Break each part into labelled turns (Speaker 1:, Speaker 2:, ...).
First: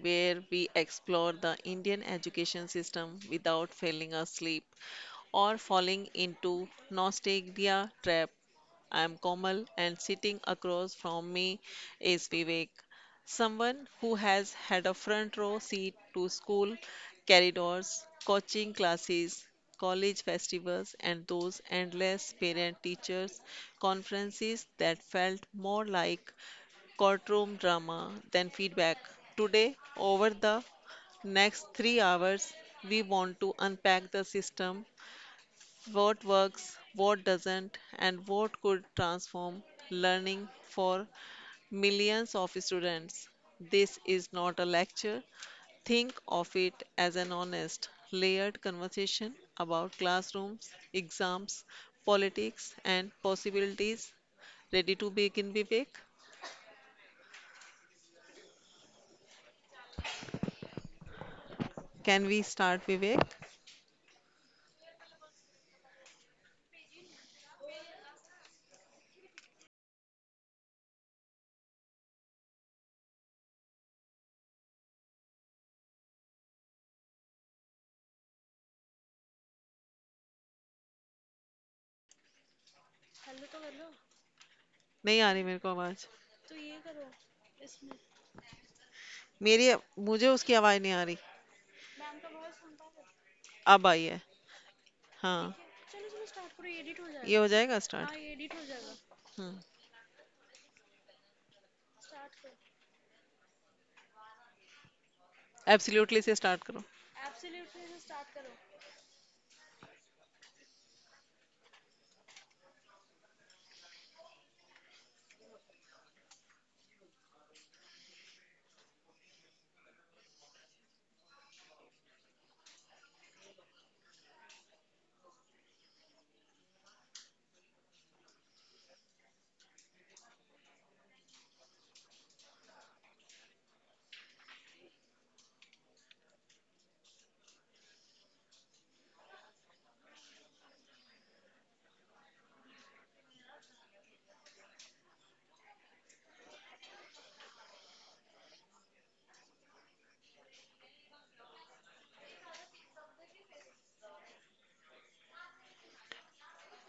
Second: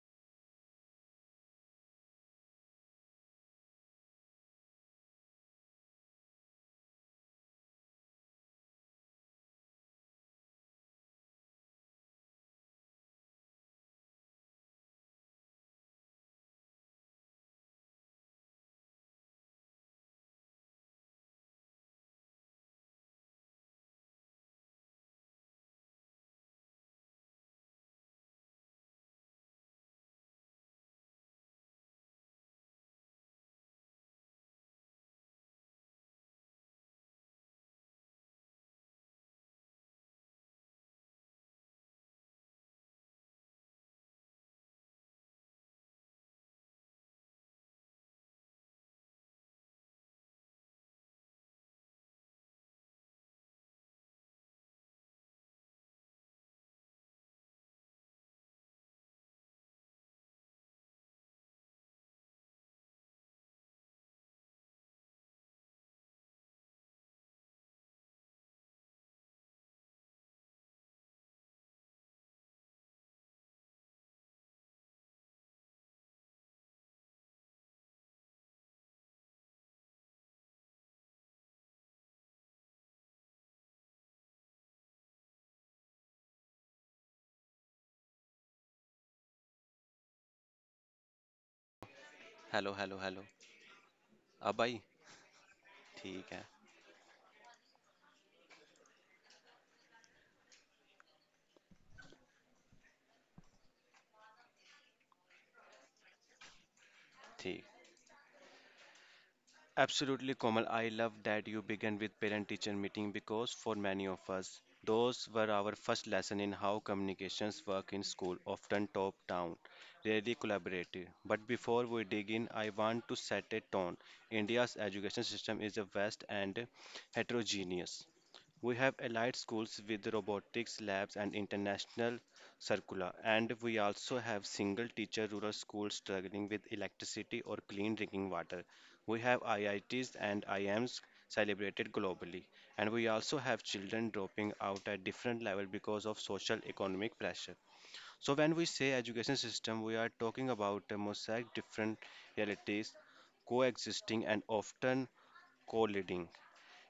Speaker 1: where we explore the Indian education system without falling asleep or falling into nostalgia trap. I am Komal, and sitting across from me is Vivek, someone who has had a front row seat to school corridors, coaching classes, college festivals, and those endless parent teachers conferences that felt more like courtroom drama, then feedback. Today, over the next 3 hours, we want to unpack the system, what works, what doesn't, and what could transform learning for millions of students. This is not a lecture. Think of it as an honest, layered conversation about classrooms, exams, politics, and possibilities. Ready to begin, Vivek? Can we start, Vivek? नहीं आ रही मेरे को आवाज, मेरी, मुझे उसकी आवाज नहीं आ रही.
Speaker 2: हेलो हेलो हेलो
Speaker 1: अब आई है.
Speaker 2: अब आई
Speaker 1: हाँ.
Speaker 2: ठीक है
Speaker 1: ये हो जाएगा जाएगा स्टार्ट. हम्म. एब्सोल्युटली से स्टार्ट करो.
Speaker 2: ठीक. Absolutely, Komal. I love that you began with parent teacher meeting because for many of us, those were our first lesson in how communications work in school, often top down, rarely collaborative. But before we dig in, I want to set a tone. India's education system is a vast and heterogeneous. We have allied schools with robotics labs and international circula, and we also have single teacher rural schools struggling with electricity or clean drinking water. We have IITs and IMs celebrated globally, and we also have children dropping out at different level because of social economic pressure. So when we say education system, we are talking about a mosaic different realities coexisting and often colliding.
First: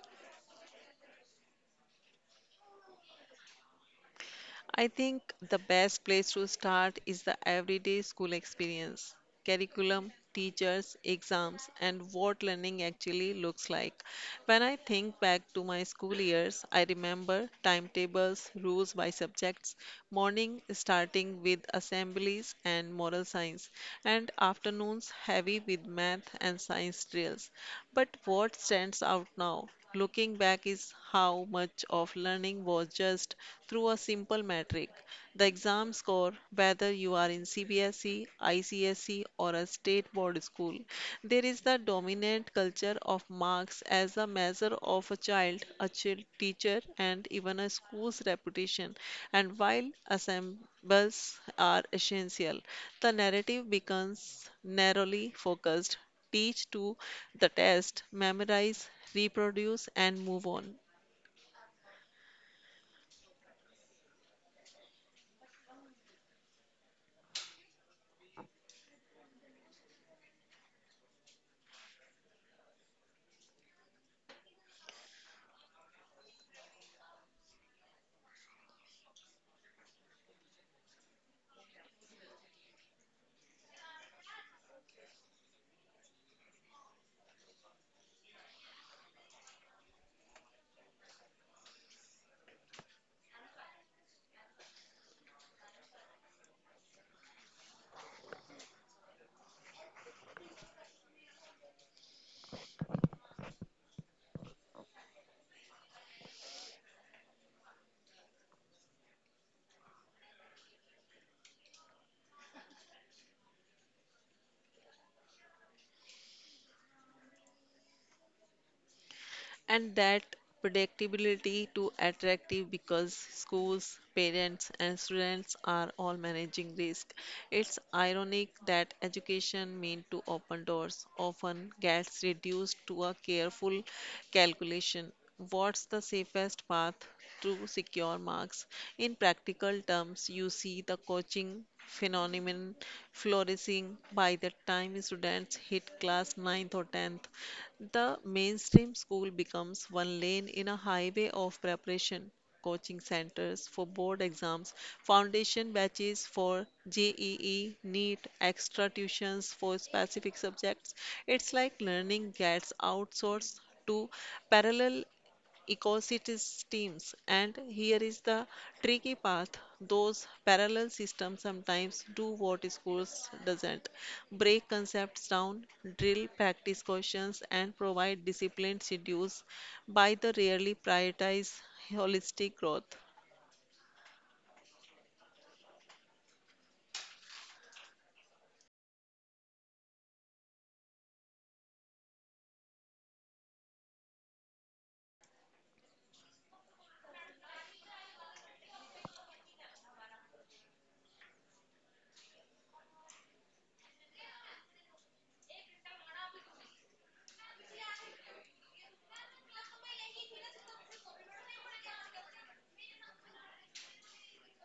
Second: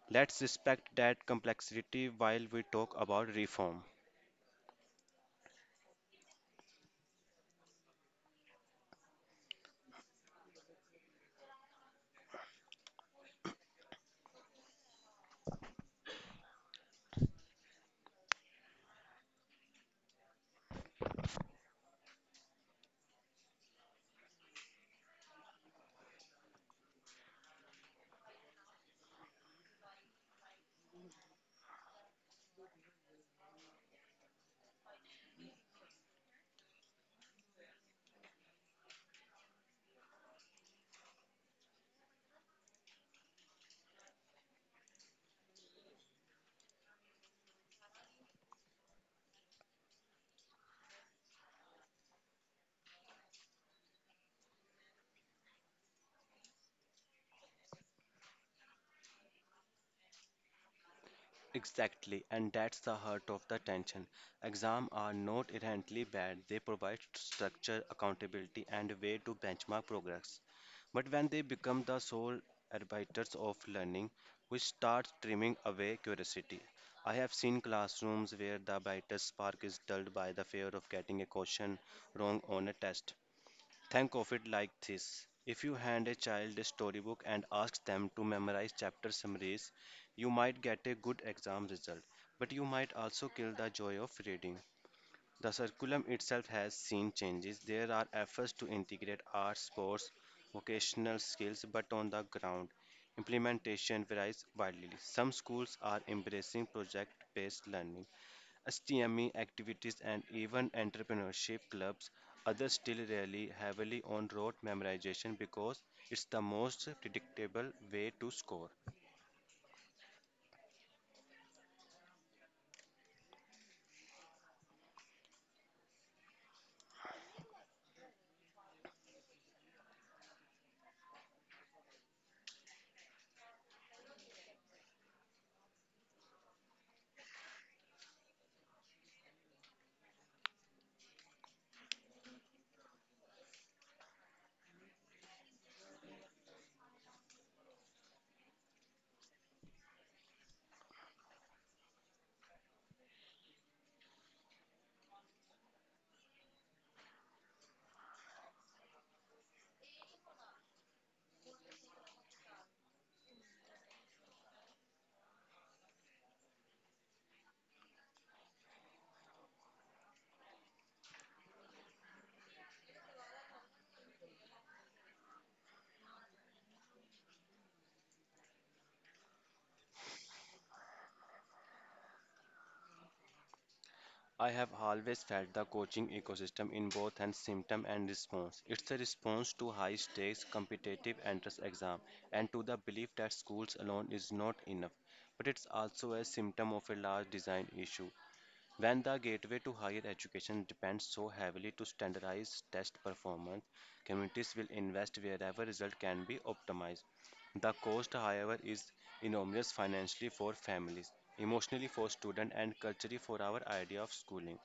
Speaker 2: Let's respect that complexity while we talk about reform.
Speaker 1: I think the best place to start is the everyday school experience, curriculum, teachers, exams, and what learning actually looks like. When I think back to my school years, I remember timetables, rules by subjects, morning starting with assemblies and moral science, and afternoons heavy with math and science drills. But what stands out now, looking back, is how much of learning was just through a simple metric. The exam score. Whether you are in CBSE, ICSE, or a state board school, there is the dominant culture of marks as a measure of a child, teacher, and even a school's reputation. And while assembles are essential, the narrative becomes narrowly focused: teach to the test, memorize, reproduce, and move on.
Speaker 2: Exactly, and that's the heart of the tension. Exams are not inherently bad, they provide structure, accountability, and a way to benchmark progress. But when they become the sole arbiters of learning, we start trimming away curiosity. I have seen classrooms where the brightest spark is dulled by the fear of getting a question wrong on a test. Think of it like this. If you hand a child a storybook and ask them to memorize chapter summaries, you might get a good exam result, but you might also kill the joy of reading. The curriculum itself has seen changes. There are efforts to integrate arts, sports, vocational skills, but on the ground, implementation varies widely. Some schools are embracing project based learning, STME activities and even entrepreneurship clubs. Others still rely heavily on rote memorization because it's the most predictable way to score.
Speaker 1: And that predictability to attractive because schools, parents, and students are all managing risk. It's ironic that education meant to open doors often gets reduced to a careful calculation. What's the safest path to secure marks? In practical terms, you see the coaching phenomenon flourishing. By the time students hit class ninth or 10th, the mainstream school becomes one lane in a highway of preparation, coaching centers for board exams, foundation batches for JEE, NEET, extra tuitions for specific subjects. It's like learning gets outsourced to parallel ecocities teams. And here is the tricky path. Those parallel systems sometimes do what schools doesn't. Break concepts down, drill practice questions, and provide disciplined schedules by the rarely prioritize holistic growth.
Speaker 2: I have always felt the coaching ecosystem in both and symptom and response. It's a response to high stakes competitive entrance exam and to the belief that schools alone is not enough. But it's also a symptom of a large design issue. When the gateway to higher education depends so heavily to standardized test performance, communities will invest wherever result can be optimized. The cost, however, is enormous financially for families, emotionally for students, and culturally for our idea of schooling.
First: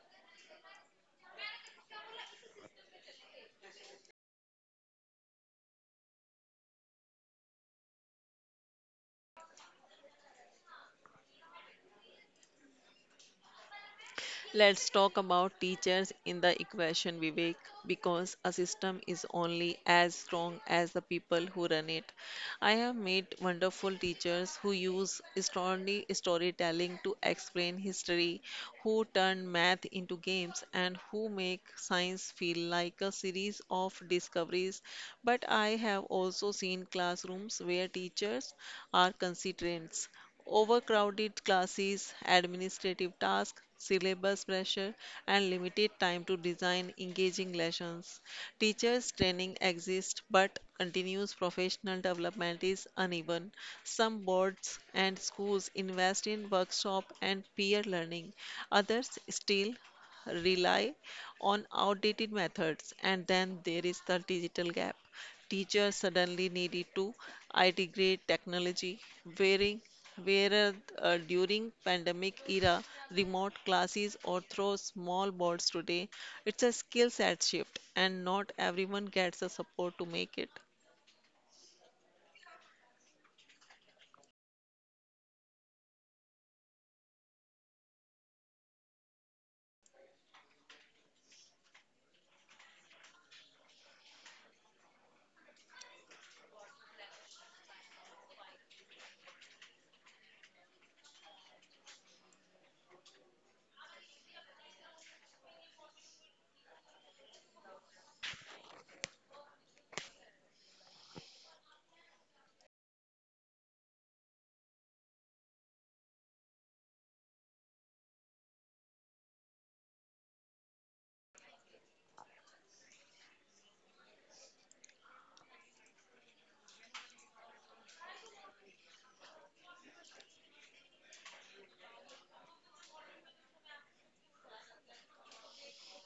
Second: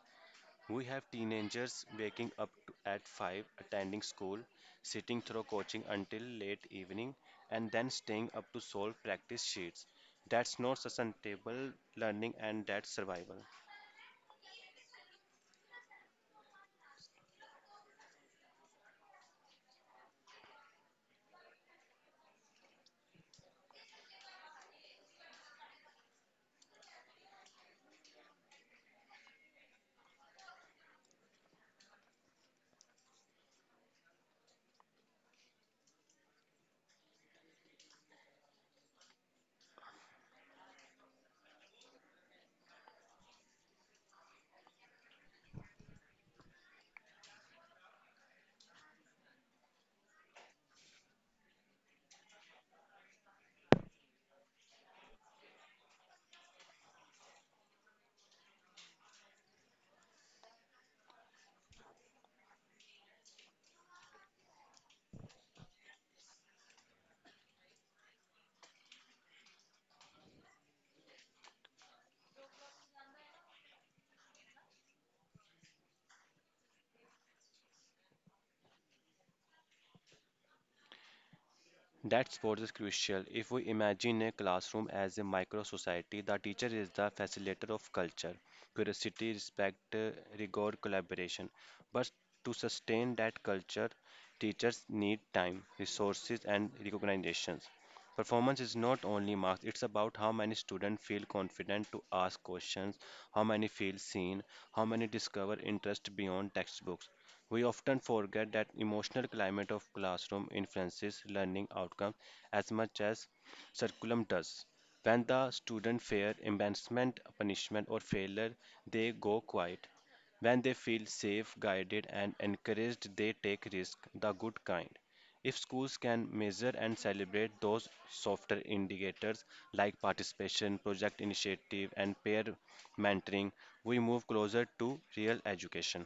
Speaker 2: We have teenagers waking up to, at 5, attending school, sitting through coaching until late evening, and then staying up to solve practice sheets. That's not sustainable learning and that's survival.
Speaker 1: Let's talk about teachers in the equation, Vivek, because a system is only as strong as the people who run it. I have met wonderful teachers who use story, storytelling to explain history, who turn math into games, and who make science feel like a series of discoveries. But I have also seen classrooms where teachers are constraints. Overcrowded classes, administrative tasks, syllabus pressure, and limited time to design engaging lessons. Teachers' training exists, but continuous professional development is uneven. Some boards and schools invest in workshop and peer learning, others still rely on outdated methods, and then there is the digital gap. Teachers suddenly needed to integrate technology, wearing where during pandemic era, remote classes or through small boards today. It's a skill set shift, and not everyone gets the support to make it.
Speaker 2: That sport is crucial. If we imagine a classroom as a micro society, the teacher is the facilitator of culture, curiosity, respect, rigor, collaboration. But to sustain that culture, teachers need time, resources, and recognitions. Performance is not only marks, it's about how many students feel confident to ask questions, how many feel seen, how many discover interest beyond textbooks. We often forget that emotional climate of classroom influences learning outcomes as much as curriculum does. When the student fear embarrassment, punishment, or failure, they go quiet. When they feel safe, guided, and encouraged, they take risk, the good kind. If schools can measure and celebrate those softer indicators like participation, project initiative, and peer mentoring, we move closer to real education.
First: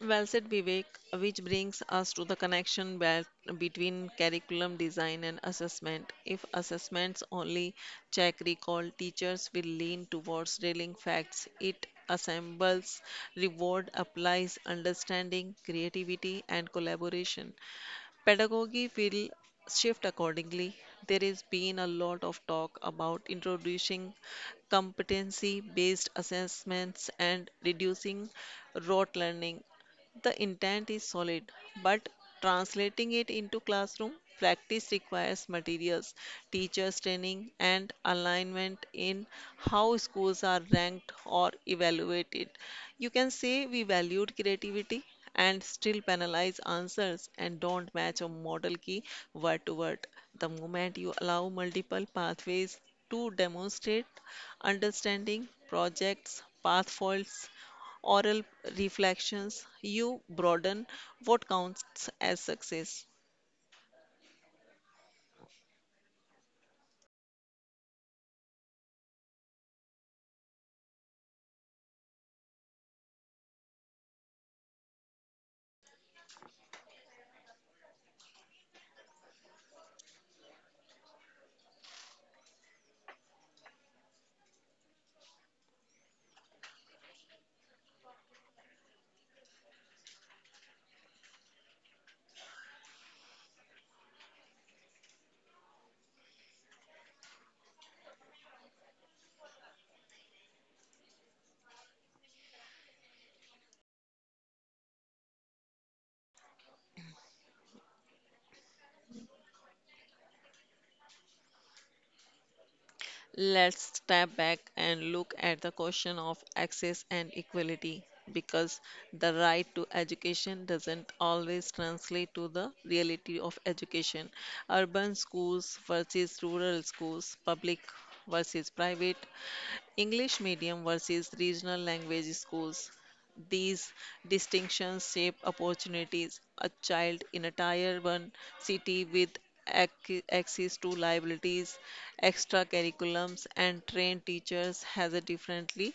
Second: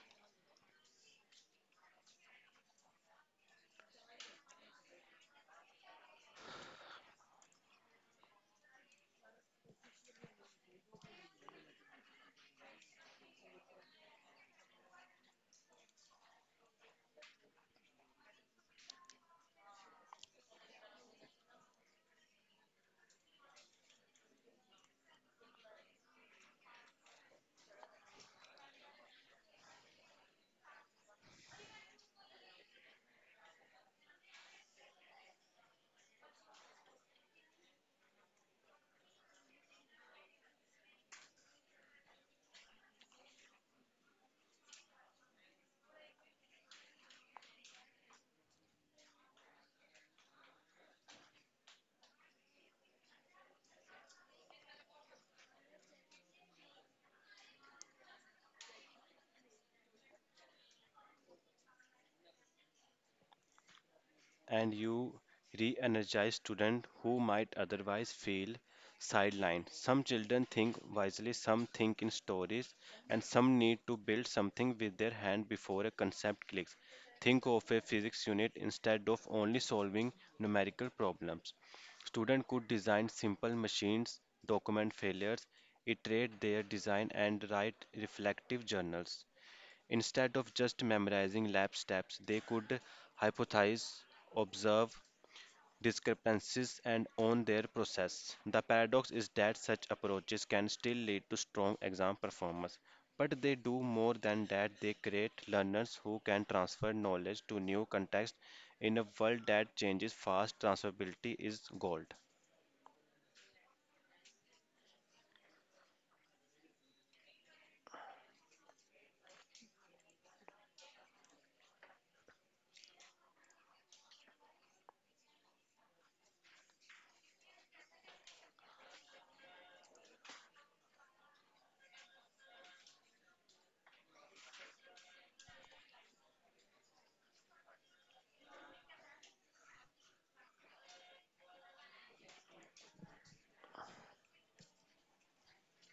Speaker 1: Well said, Vivek, which brings us to the connection between curriculum design and assessment. If assessments only check recall, teachers will lean towards drilling facts. It assembles reward, applies understanding, creativity, and collaboration. Pedagogy will shift accordingly. There has been a lot of talk about introducing competency based assessments and reducing rote learning. The intent is solid, but translating it into classroom practice requires materials, teachers' training, and alignment in how schools are ranked or evaluated. You can say we valued creativity and still penalize answers and don't match a model key word to word. The moment you allow multiple pathways to demonstrate understanding projects, path faults, oral reflections, you broaden what counts as success.
Speaker 2: And you re energize students who might otherwise feel sidelined. Some children think wisely, some think in stories, and some need to build something with their hand before a concept clicks. Think of a physics unit instead of only solving numerical problems. Students could design simple machines, document failures, iterate their design, and write reflective journals. Instead of just memorizing lab steps, they could hypothesize, observe discrepancies, and own their process. The paradox is that such approaches can still lead to strong exam performance, but they do more than that. They create learners who can transfer knowledge to new contexts in a world that changes fast. Transferability is gold.
Speaker 1: Let's step back and look at the question of access and equality, because the right to education doesn't always translate to the reality of education. Urban schools versus rural schools, public versus private, English medium versus regional language schools. These distinctions shape opportunities. A child in a tier 1 city with access to liabilities, extra curriculums, and trained teachers has a differently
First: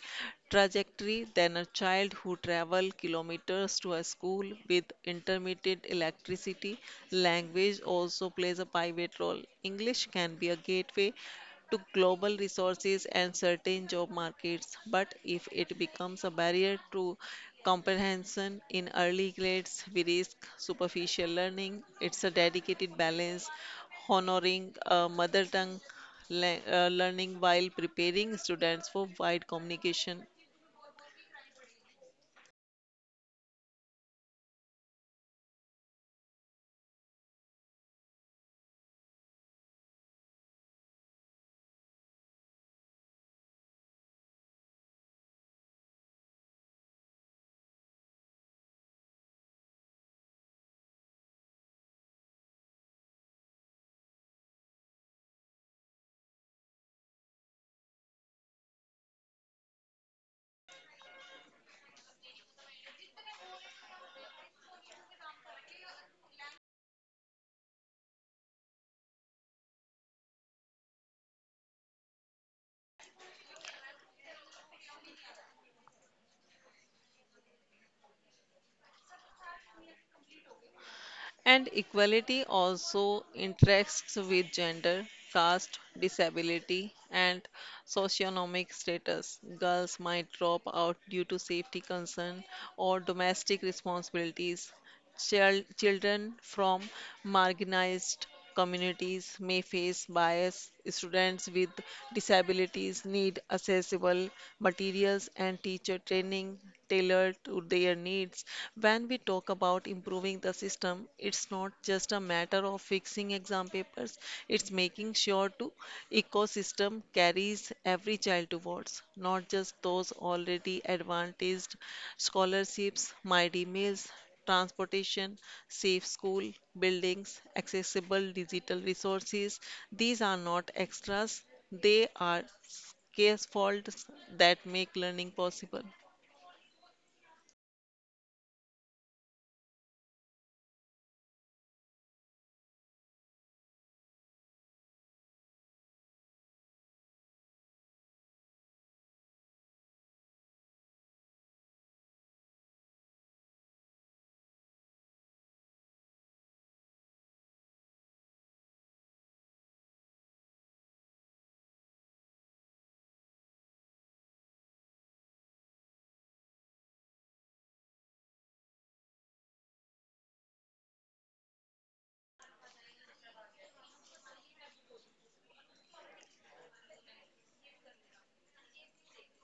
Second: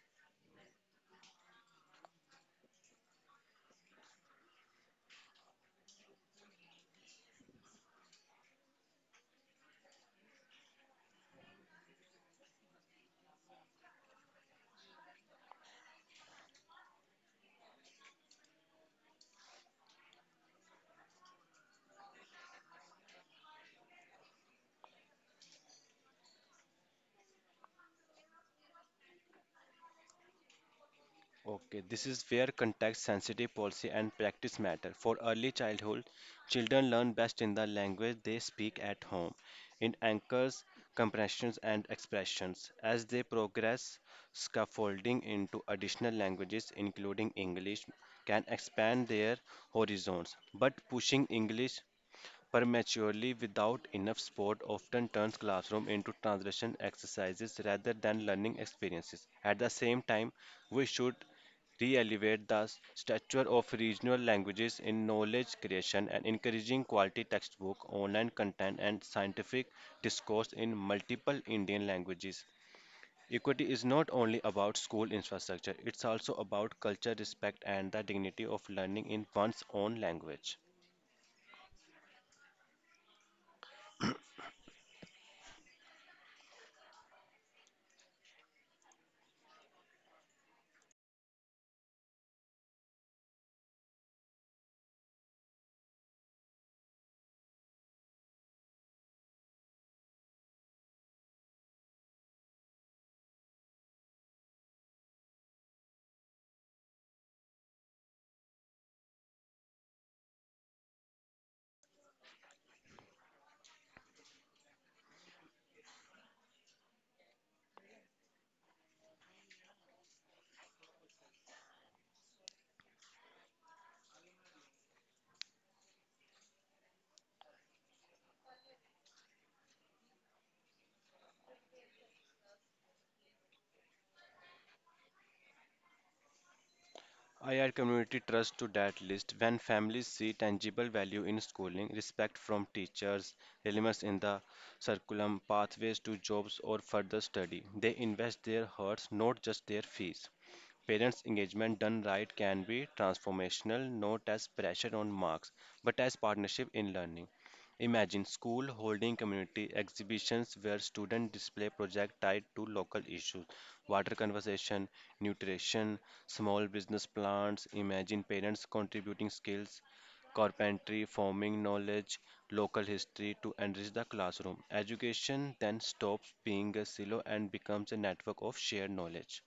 Speaker 1: trajectory than a child who travel kilometers to a school with intermittent electricity. Language also plays a pivot role. English can be a gateway to global resources and certain job markets, but if it becomes a barrier to comprehension in early grades, we risk superficial learning. It's a dedicated balance, honoring mother tongue learning while preparing students for wide communication.
Speaker 2: Okay, this is where context sensitive policy and practice matter. For early childhood, children learn best in the language they speak at home, in anchors, compressions, and expressions. As they progress, scaffolding into additional languages, including English, can expand their horizons. But pushing English prematurely without enough support often turns classroom into translation exercises rather than learning experiences. At the same time, we should re-elevate the stature of regional languages in knowledge creation and encouraging quality textbook, online content, and scientific discourse in multiple Indian languages. Equity is not only about school infrastructure, it's also about culture, respect, and the dignity of learning in one's own language.
Speaker 1: And equality also interacts with gender, caste, disability, and socioeconomic status. Girls might drop out due to safety concern or domestic responsibilities. Children from marginalized communities may face bias. Students with disabilities need accessible materials and teacher training tailored to their needs. When we talk about improving the system, it's not just a matter of fixing exam papers, it's making sure to ecosystem carries every child towards, not just those already advantaged: scholarships, mighty meals, transportation, safe school buildings, accessible digital resources. These are not extras, they are scaffolds that make learning possible.
Speaker 2: I add community trust to that list. When families see tangible value in schooling, respect from teachers, elements in the curriculum, pathways to jobs or further study, they invest their hearts, not just their fees. Parents' engagement done right can be transformational, not as pressure on marks, but as partnership in learning. Imagine school holding community exhibitions where students display projects tied to local issues, water conservation, nutrition, small business plans. Imagine parents contributing skills, carpentry, farming knowledge, local history to enrich the classroom. Education then stops being a silo and becomes a network of shared knowledge.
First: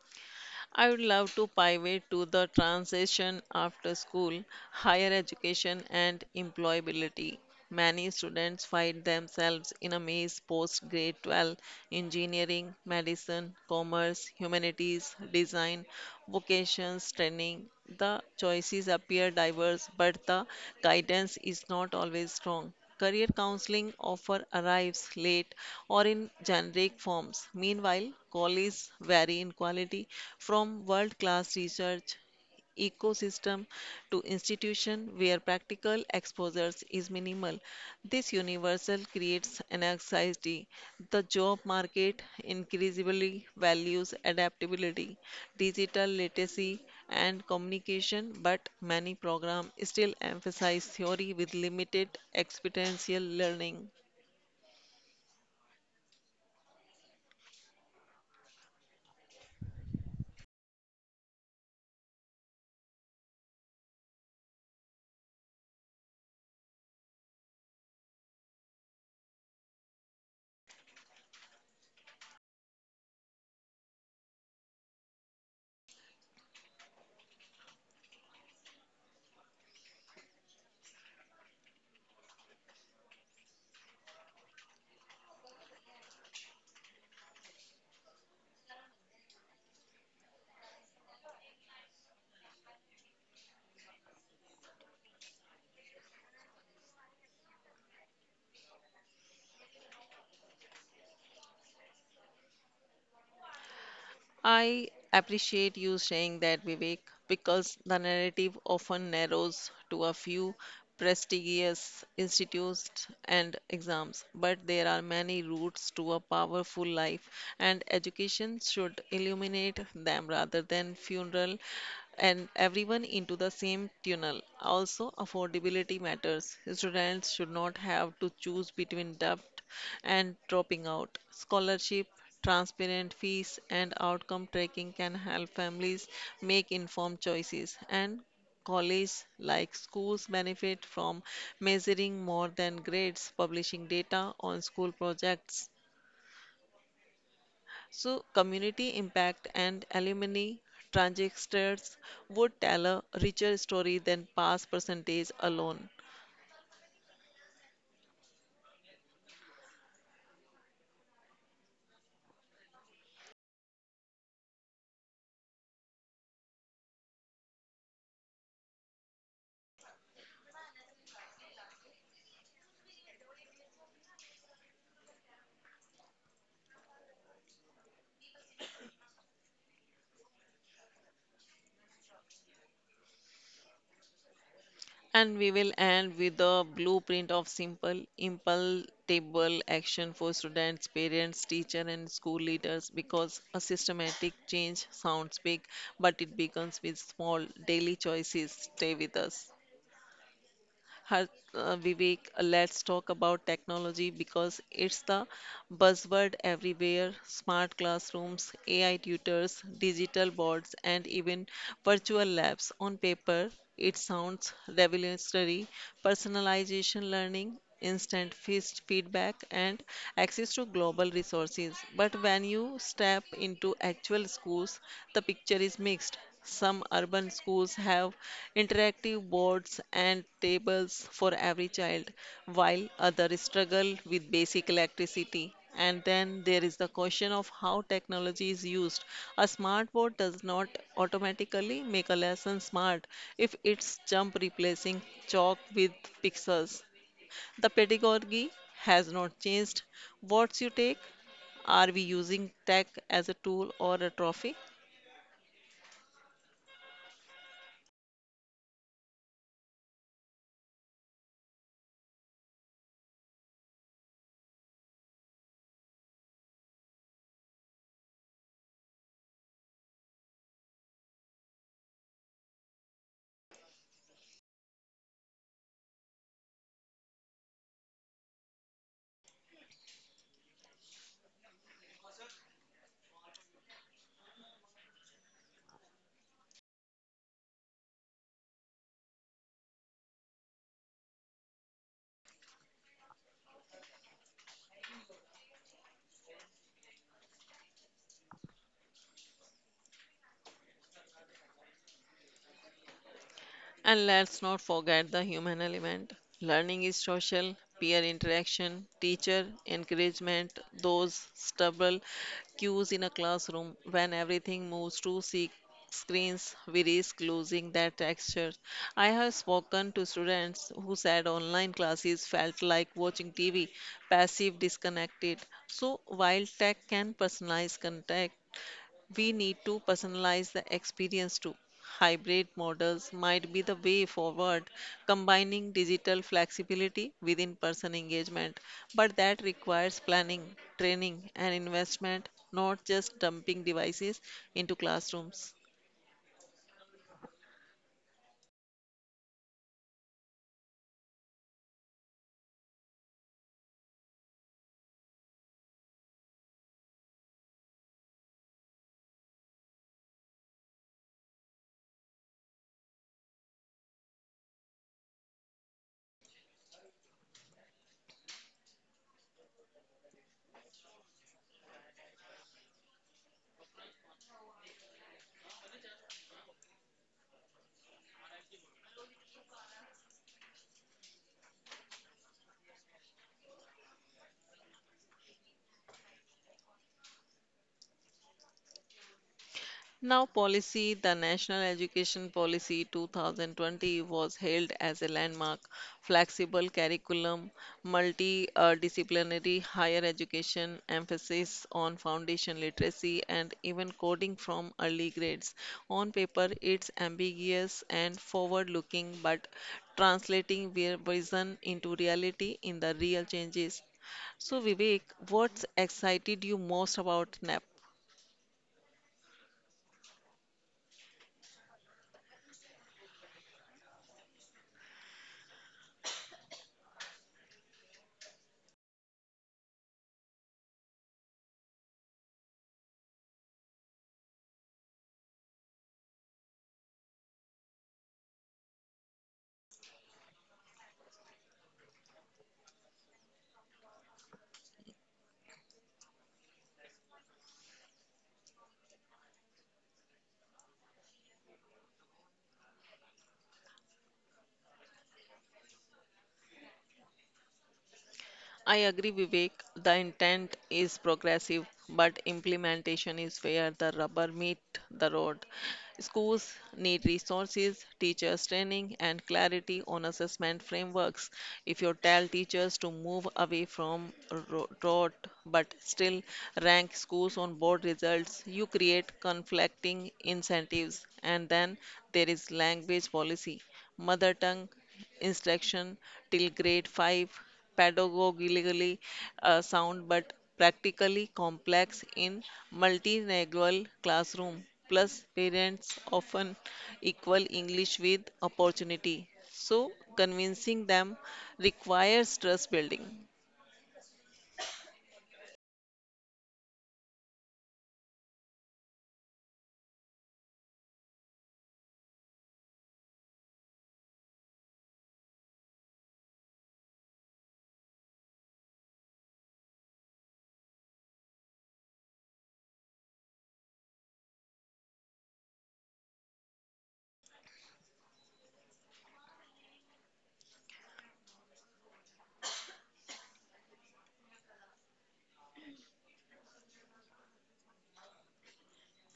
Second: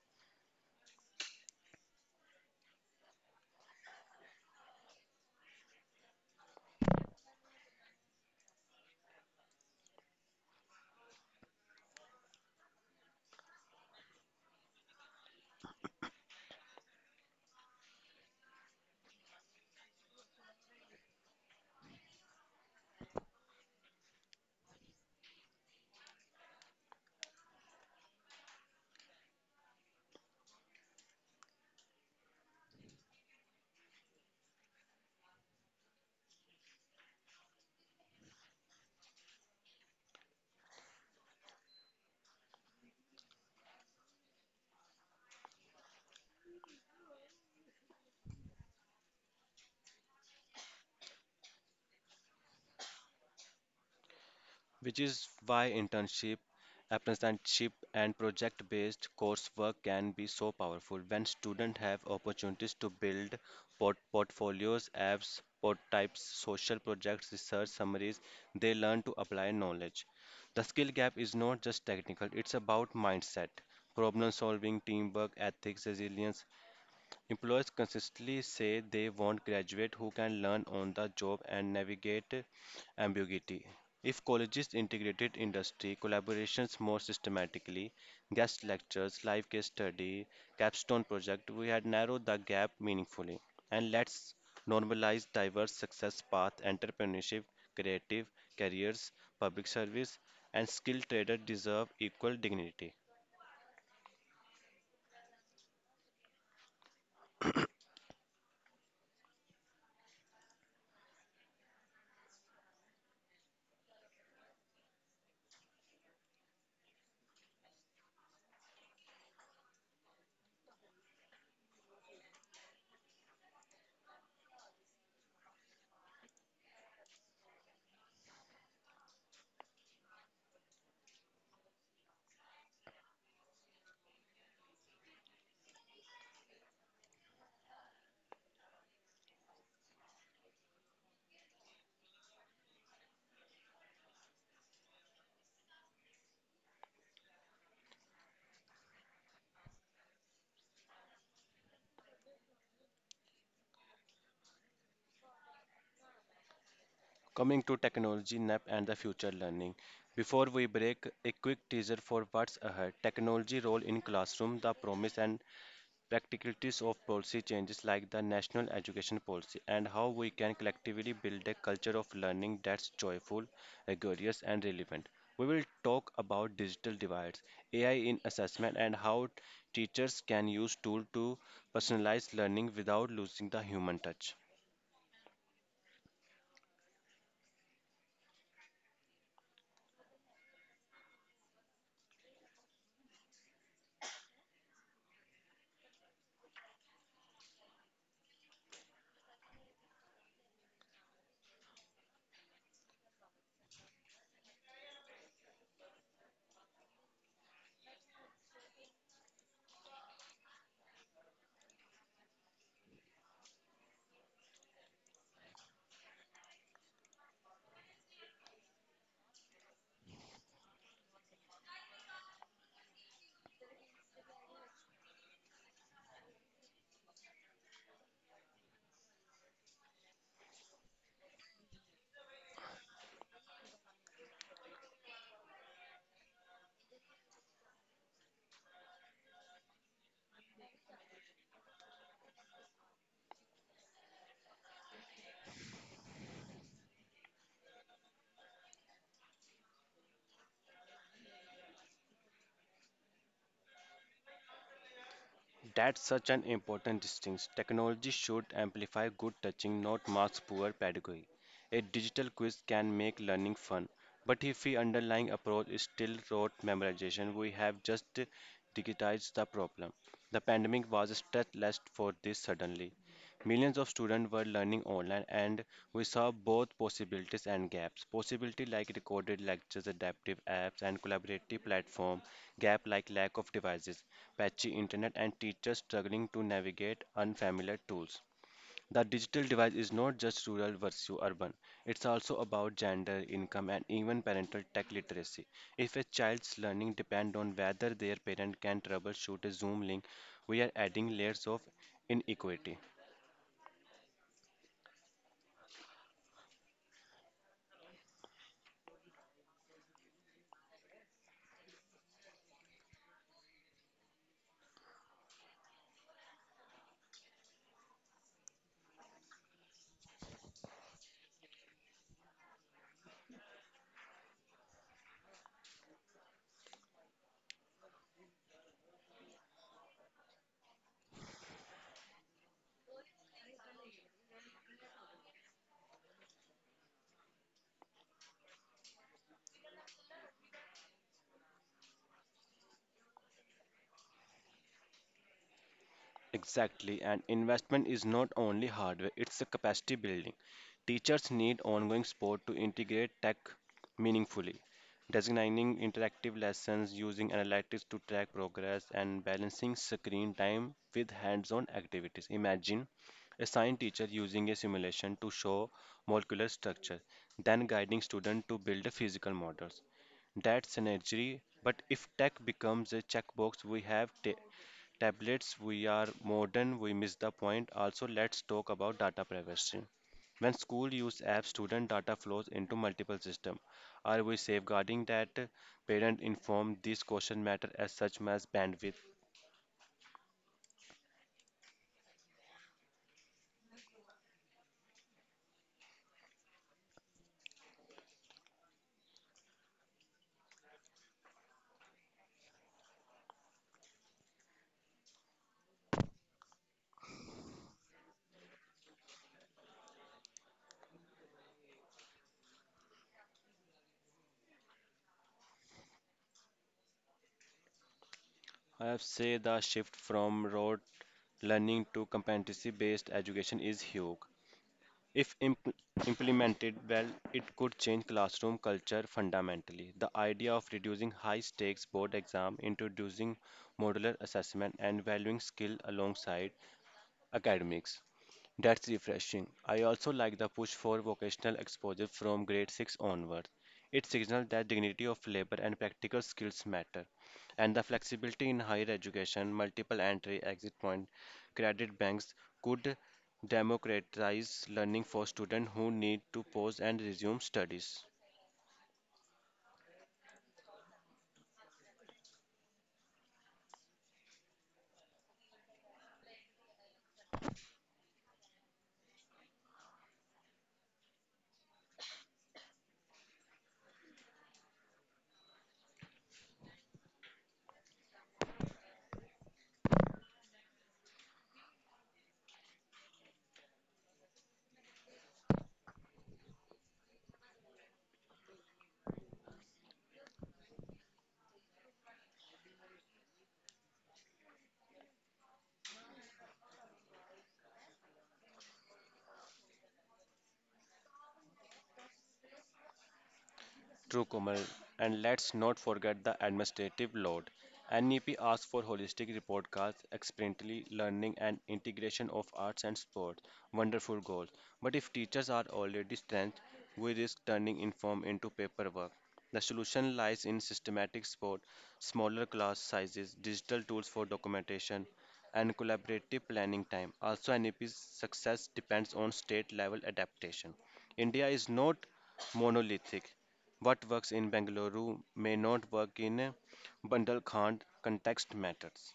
Speaker 1: I would love to pivot to the transition after school, higher education, and employability. Many students find themselves in a maze post grade 12: engineering, medicine, commerce, humanities, design, vocations, training. The choices appear diverse, but the guidance is not always strong. Career counseling offer arrives late or in generic forms. Meanwhile, colleges vary in quality from world class research ecosystem to institution where practical exposures is minimal. This universal creates an anxiety. The job market increasingly values adaptability, digital literacy, and communication, but many programs still emphasize theory with limited experiential learning.
Speaker 2: Which is why internship, apprenticeship, and project based coursework can be so powerful when students have opportunities to build portfolios, apps, port types, social projects, research summaries. They learn to apply knowledge. The skill gap is not just technical, it's about mindset, problem solving, teamwork, ethics, resilience. Employers consistently say they want graduates who can learn on the job and navigate ambiguity. If colleges integrated industry collaborations more systematically, guest lectures, live case study, capstone project, we had narrowed the gap meaningfully. And let's normalize diverse success path, entrepreneurship, creative careers, public service, and skilled traders deserve equal dignity.
Speaker 1: I appreciate you saying that, Vivek, because the narrative often narrows to a few prestigious institutes and exams, but there are many routes to a powerful life, and education should illuminate them rather than funeral and everyone into the same tunnel. Also, affordability matters. Students should not have to choose between debt and dropping out. Scholarship, transparent fees, and outcome tracking can help families make informed choices, and colleges, like schools, benefit from measuring more than grades, publishing data on school projects. So, community impact and alumni transistors would tell a richer story than past percentage alone.
Speaker 2: Coming to technology, NAP, and the future learning. Before we break, a quick teaser for what's ahead. Technology role in classroom, the promise and practicalities of policy changes like the national education policy, and how we can collectively build a culture of learning that's joyful, rigorous, and relevant. We will talk about digital divides, AI in assessment, and how teachers can use tools to personalize learning without losing the human touch.
Speaker 1: And we will end with the blueprint of simple, impulsive action for students, parents, teacher, and school leaders, because a systematic change sounds big, but it begins with small daily choices. Stay with us. Har- Vivek, let's talk about technology because it's the buzzword everywhere. Smart classrooms, AI tutors, digital boards, and even virtual labs. On paper, it sounds revolutionary. Personalization learning, instant fist feedback, and access to global resources. But when you step into actual schools, the picture is mixed. Some urban schools have interactive boards and tables for every child, while others struggle with basic electricity. And then there is the question of how technology is used. A smartboard does not automatically make a lesson smart if it's jump replacing chalk with pixels. The pedagogy has not changed. What's your take? Are we using tech as a tool or a trophy?
Speaker 2: That's such an important distinction. Technology should amplify good teaching, not mask poor pedagogy. A digital quiz can make learning fun, but if the underlying approach is still rote memorization, we have just digitized the problem. The pandemic was a stress test for this suddenly. Millions of students were learning online, and we saw both possibilities and gaps. Possibility like recorded lectures, adaptive apps, and collaborative platform. Gap like lack of devices, patchy internet, and teachers struggling to navigate unfamiliar tools. The digital divide is not just rural versus urban. It's also about gender, income, and even parental tech literacy. If a child's learning depends on whether their parent can troubleshoot a Zoom link, we are adding layers of inequity.
Speaker 1: And let's not forget the human element. Learning is social, peer interaction, teacher encouragement, those stubble cues in a classroom. When everything moves to screens, we risk losing that texture. I have spoken to students who said online classes felt like watching TV, passive, disconnected. So, while tech can personalize content, we need to personalize the experience too. Hybrid models might be the way forward, combining digital flexibility with in person engagement. But that requires planning, training, and investment, not just dumping devices into classrooms.
Speaker 2: Exactly, and investment is not only hardware, it's a capacity building. Teachers need ongoing support to integrate tech meaningfully, designing interactive lessons, using analytics to track progress, and balancing screen time with hands on activities. Imagine a science teacher using a simulation to show molecular structure, then guiding students to build a physical models. That's synergy, but if tech becomes a checkbox, we have tablets, we are modern, we miss the point. Also, let's talk about data privacy. When school use apps, student data flows into multiple systems. Are we safeguarding that? Parent informed these question matter as such as bandwidth.
Speaker 1: Now, policy. The National Education Policy 2020 was hailed as a landmark. Flexible curriculum, multidisciplinary higher education, emphasis on foundation literacy, and even coding from early grades. On paper, it's ambiguous and forward looking, but translating vision into reality in the real changes. So, Vivek, what's excited you most about NAP?
Speaker 2: I have say the shift from rote learning to competency based education is huge. If implemented well, it could change classroom culture fundamentally. The idea of reducing high stakes board exam, introducing modular assessment, and valuing skill alongside academics. That's refreshing. I also like the push for vocational exposure from grade 6 onward. It signals that dignity of labor and practical skills matter, and the flexibility in higher education, multiple entry exit point, credit banks could democratize learning for students who need to pause and resume studies.
Speaker 1: I agree, Vivek. The intent is progressive, but implementation is where the rubber meets the road. Schools need resources, teachers training, and clarity on assessment frameworks. If you tell teachers to move away from rote but still rank schools on board results, you create conflicting incentives. And then there is language policy, mother tongue instruction till grade 5, pedagogically sound but practically complex in multilingual classroom. Plus, parents often equal English with opportunity. So, convincing them requires trust building.
Speaker 2: True, Komal. And let's not forget the administrative load. NEP asks for holistic report cards, experientially learning, and integration of arts and sports. Wonderful goals. But if teachers are already stressed, we risk turning inform into paperwork. The solution lies in systematic support, smaller class sizes, digital tools for documentation, and collaborative planning time. Also, NEP's success depends on state level adaptation. India is not monolithic. What works in Bengaluru may not work in Bundelkhand. Context matters.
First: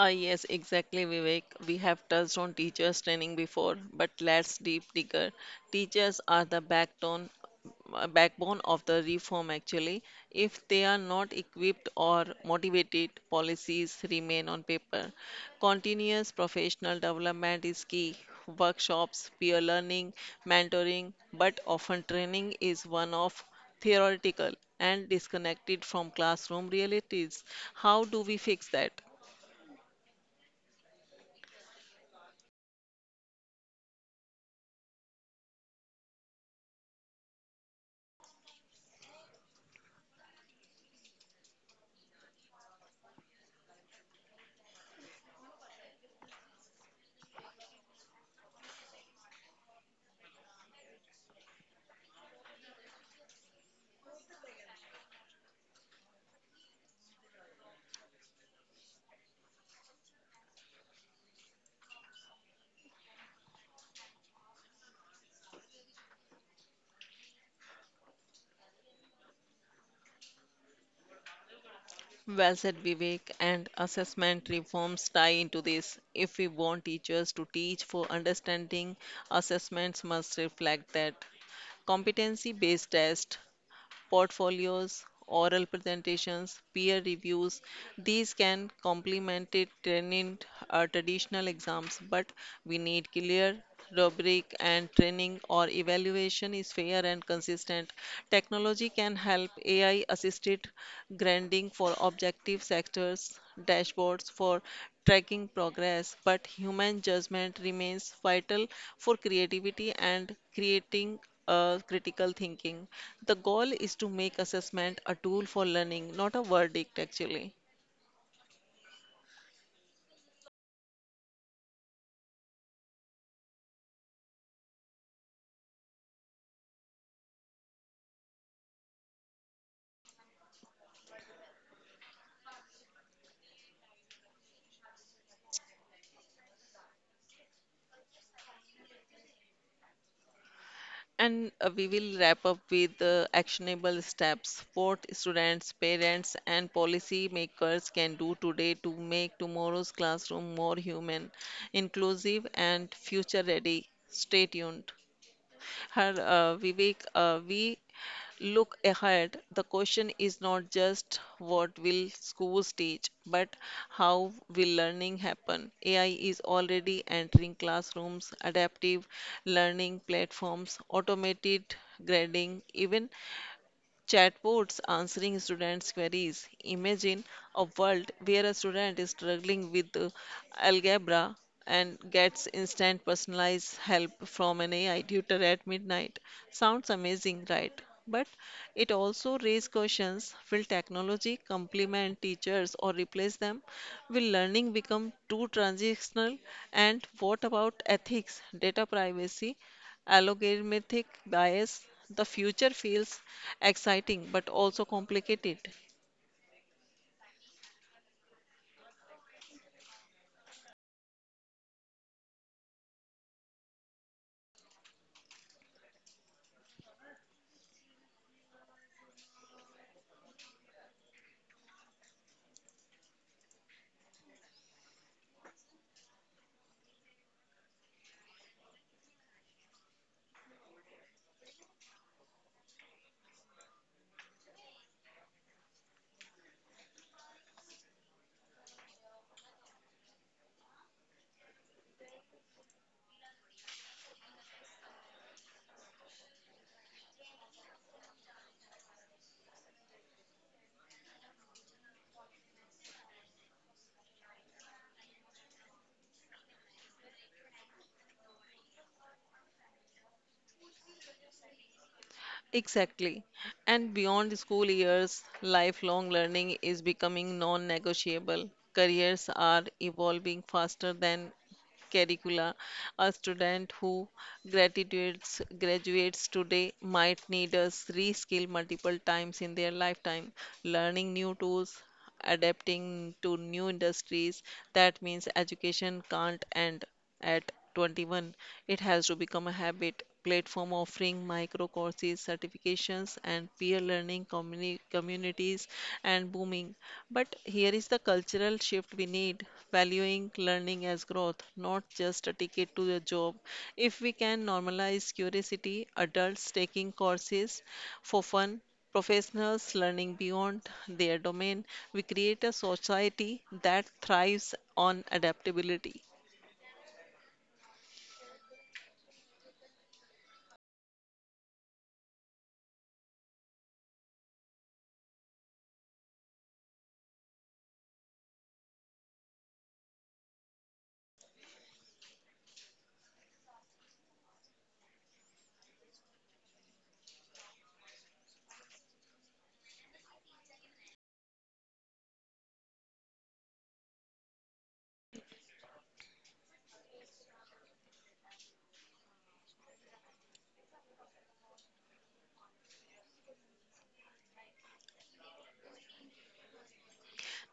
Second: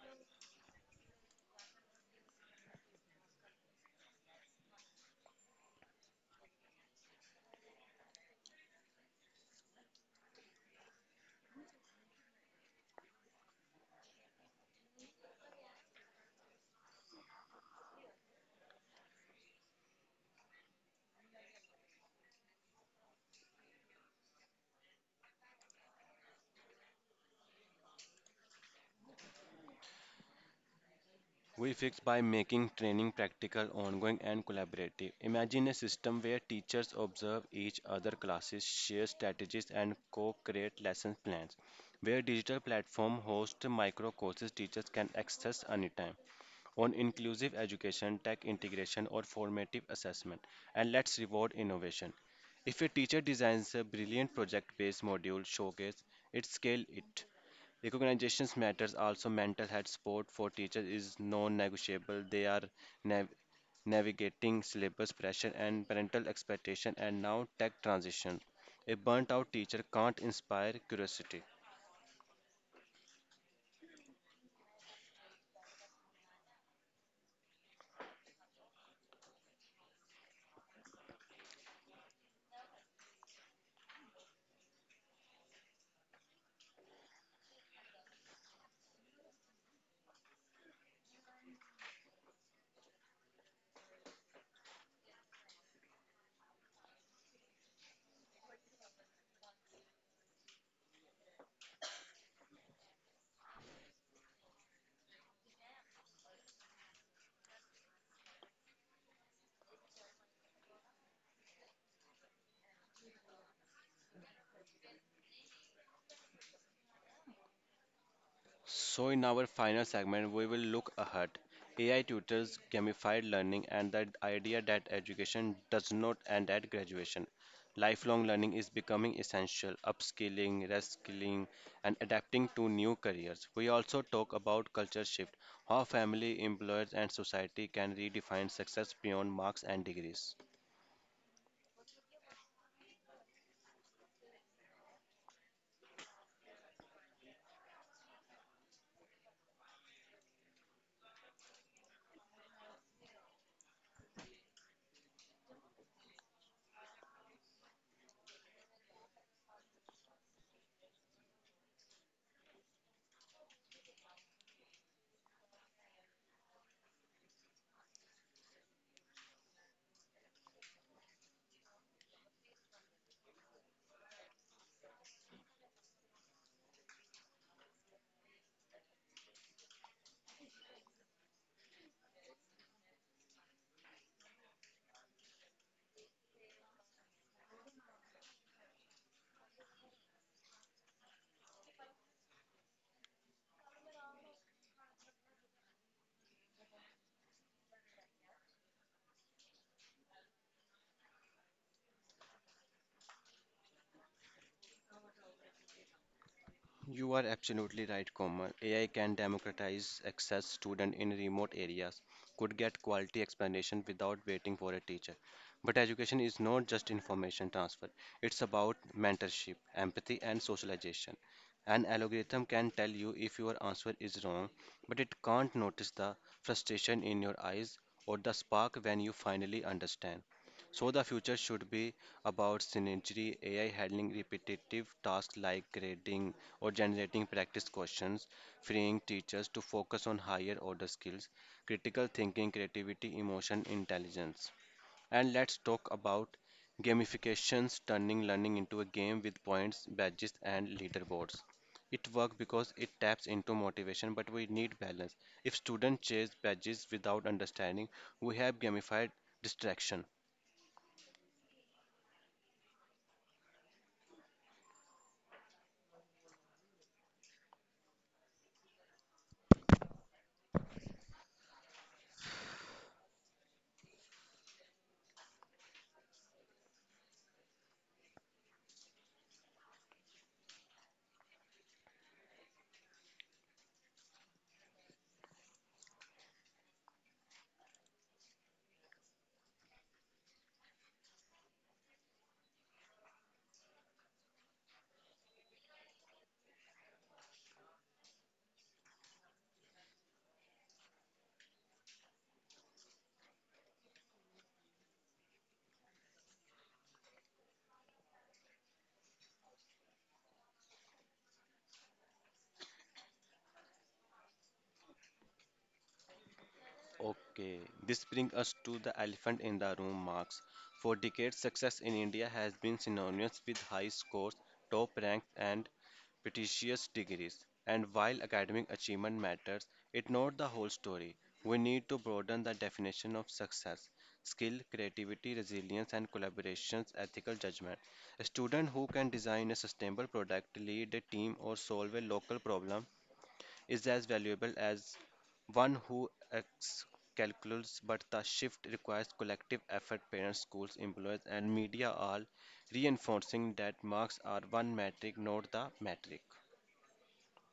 Speaker 1: Ah, yes, exactly, Vivek. We have touched on teachers' training before, but let's deep digger. Teachers are the backbone of the reform, actually. If they are not equipped or motivated, policies remain on paper. Continuous professional development is key. Workshops, peer learning, mentoring, but often training is one of theoretical and disconnected from classroom realities. How do we fix that?
Speaker 2: We fix by making training practical, ongoing, and collaborative. Imagine a system where teachers observe each other classes, share strategies, and co-create lesson plans. Where digital platform host micro courses teachers can access anytime. On inclusive education, tech integration, or formative assessment. And let's reward innovation. If a teacher designs a brilliant project based module showcase, it scale it. Recognitions matters. Also, mental health support for teachers is non-negotiable. They are nav- navigating syllabus pressure and parental expectation and now tech transition. A burnt out teacher can't inspire curiosity.
Speaker 1: Well said, Vivek, and assessment reforms tie into this. If we want teachers to teach for understanding, assessments must reflect that. Competency based test, portfolios, oral presentations, peer reviews. These can complement it in traditional exams, but we need clear rubric and training or evaluation is fair and consistent. Technology can help AI assisted grading for objective sectors, dashboards for tracking progress, but human judgment remains vital for creativity and creating critical thinking. The goal is to make assessment a tool for learning, not a verdict, actually.
Speaker 2: So, in our final segment, we will look ahead. AI tutors, gamified learning, and the idea that education does not end at graduation. Lifelong learning is becoming essential, upskilling, reskilling, and adapting to new careers. We also talk about culture shift, how family, employers, and society can redefine success beyond marks and degrees.
Speaker 1: And We will wrap up with actionable steps what students, parents, and policy makers can do today to make tomorrow's classroom more human, inclusive, and future ready. Stay tuned. And Vivek, we look ahead. The question is not just what will schools teach, but how will learning happen? AI is already entering classrooms, adaptive learning platforms, automated grading, even Chatbots answering students' queries. Imagine a world where a student is struggling with algebra and gets instant personalized help from an AI tutor at midnight. Sounds amazing, right? But it also raises questions will technology complement teachers or replace them? Will learning become too transactional? And what about ethics, data privacy, algorithmic bias, the future feels exciting but also complicated.
Speaker 2: You are absolutely right, Komal. AI can democratize access. Student in remote areas could get quality explanation without waiting for a teacher. But education is not just information transfer. It's about mentorship, empathy, and socialization. An algorithm can tell you if your answer is wrong, but it can't notice the frustration in your eyes or the spark when you finally understand. So the future should be about synergy, AI handling repetitive tasks like grading or generating practice questions, freeing teachers to focus on higher order skills, critical thinking, creativity, emotion, intelligence. And let's talk about gamifications, turning learning into a game with points, badges, and leaderboards. It works because it taps into motivation, but we need balance. If students chase badges without understanding, we have gamified distraction.
Speaker 1: Exactly. And beyond the school years, lifelong learning is becoming non negotiable. Careers are evolving faster than curricula. A student who graduates today might need us reskill multiple times in their lifetime, learning new tools, adapting to new industries. That means education can't end. At 21, it has to become a habit. Platform offering micro courses, certifications, and peer learning communities and booming. But here is the cultural shift we need valuing learning as growth, not just a ticket to a job. If we can normalize curiosity, adults taking courses for fun, professionals learning beyond their domain, we create a society that thrives on adaptability.
Speaker 2: Okay, this brings us to the elephant in the room marks. For decades, success in India has been synonymous with high scores, top ranks, and prestigious degrees. And while academic achievement matters, it's not the whole story. We need to broaden the definition of success. Skill, creativity, resilience, and collaborations, ethical judgment. A student who can design a sustainable product, lead a team, or solve a local problem is as valuable as one who calculates, but the shift requires collective effort. Parents, schools, employers, and media all reinforcing that marks are one metric, not the metric.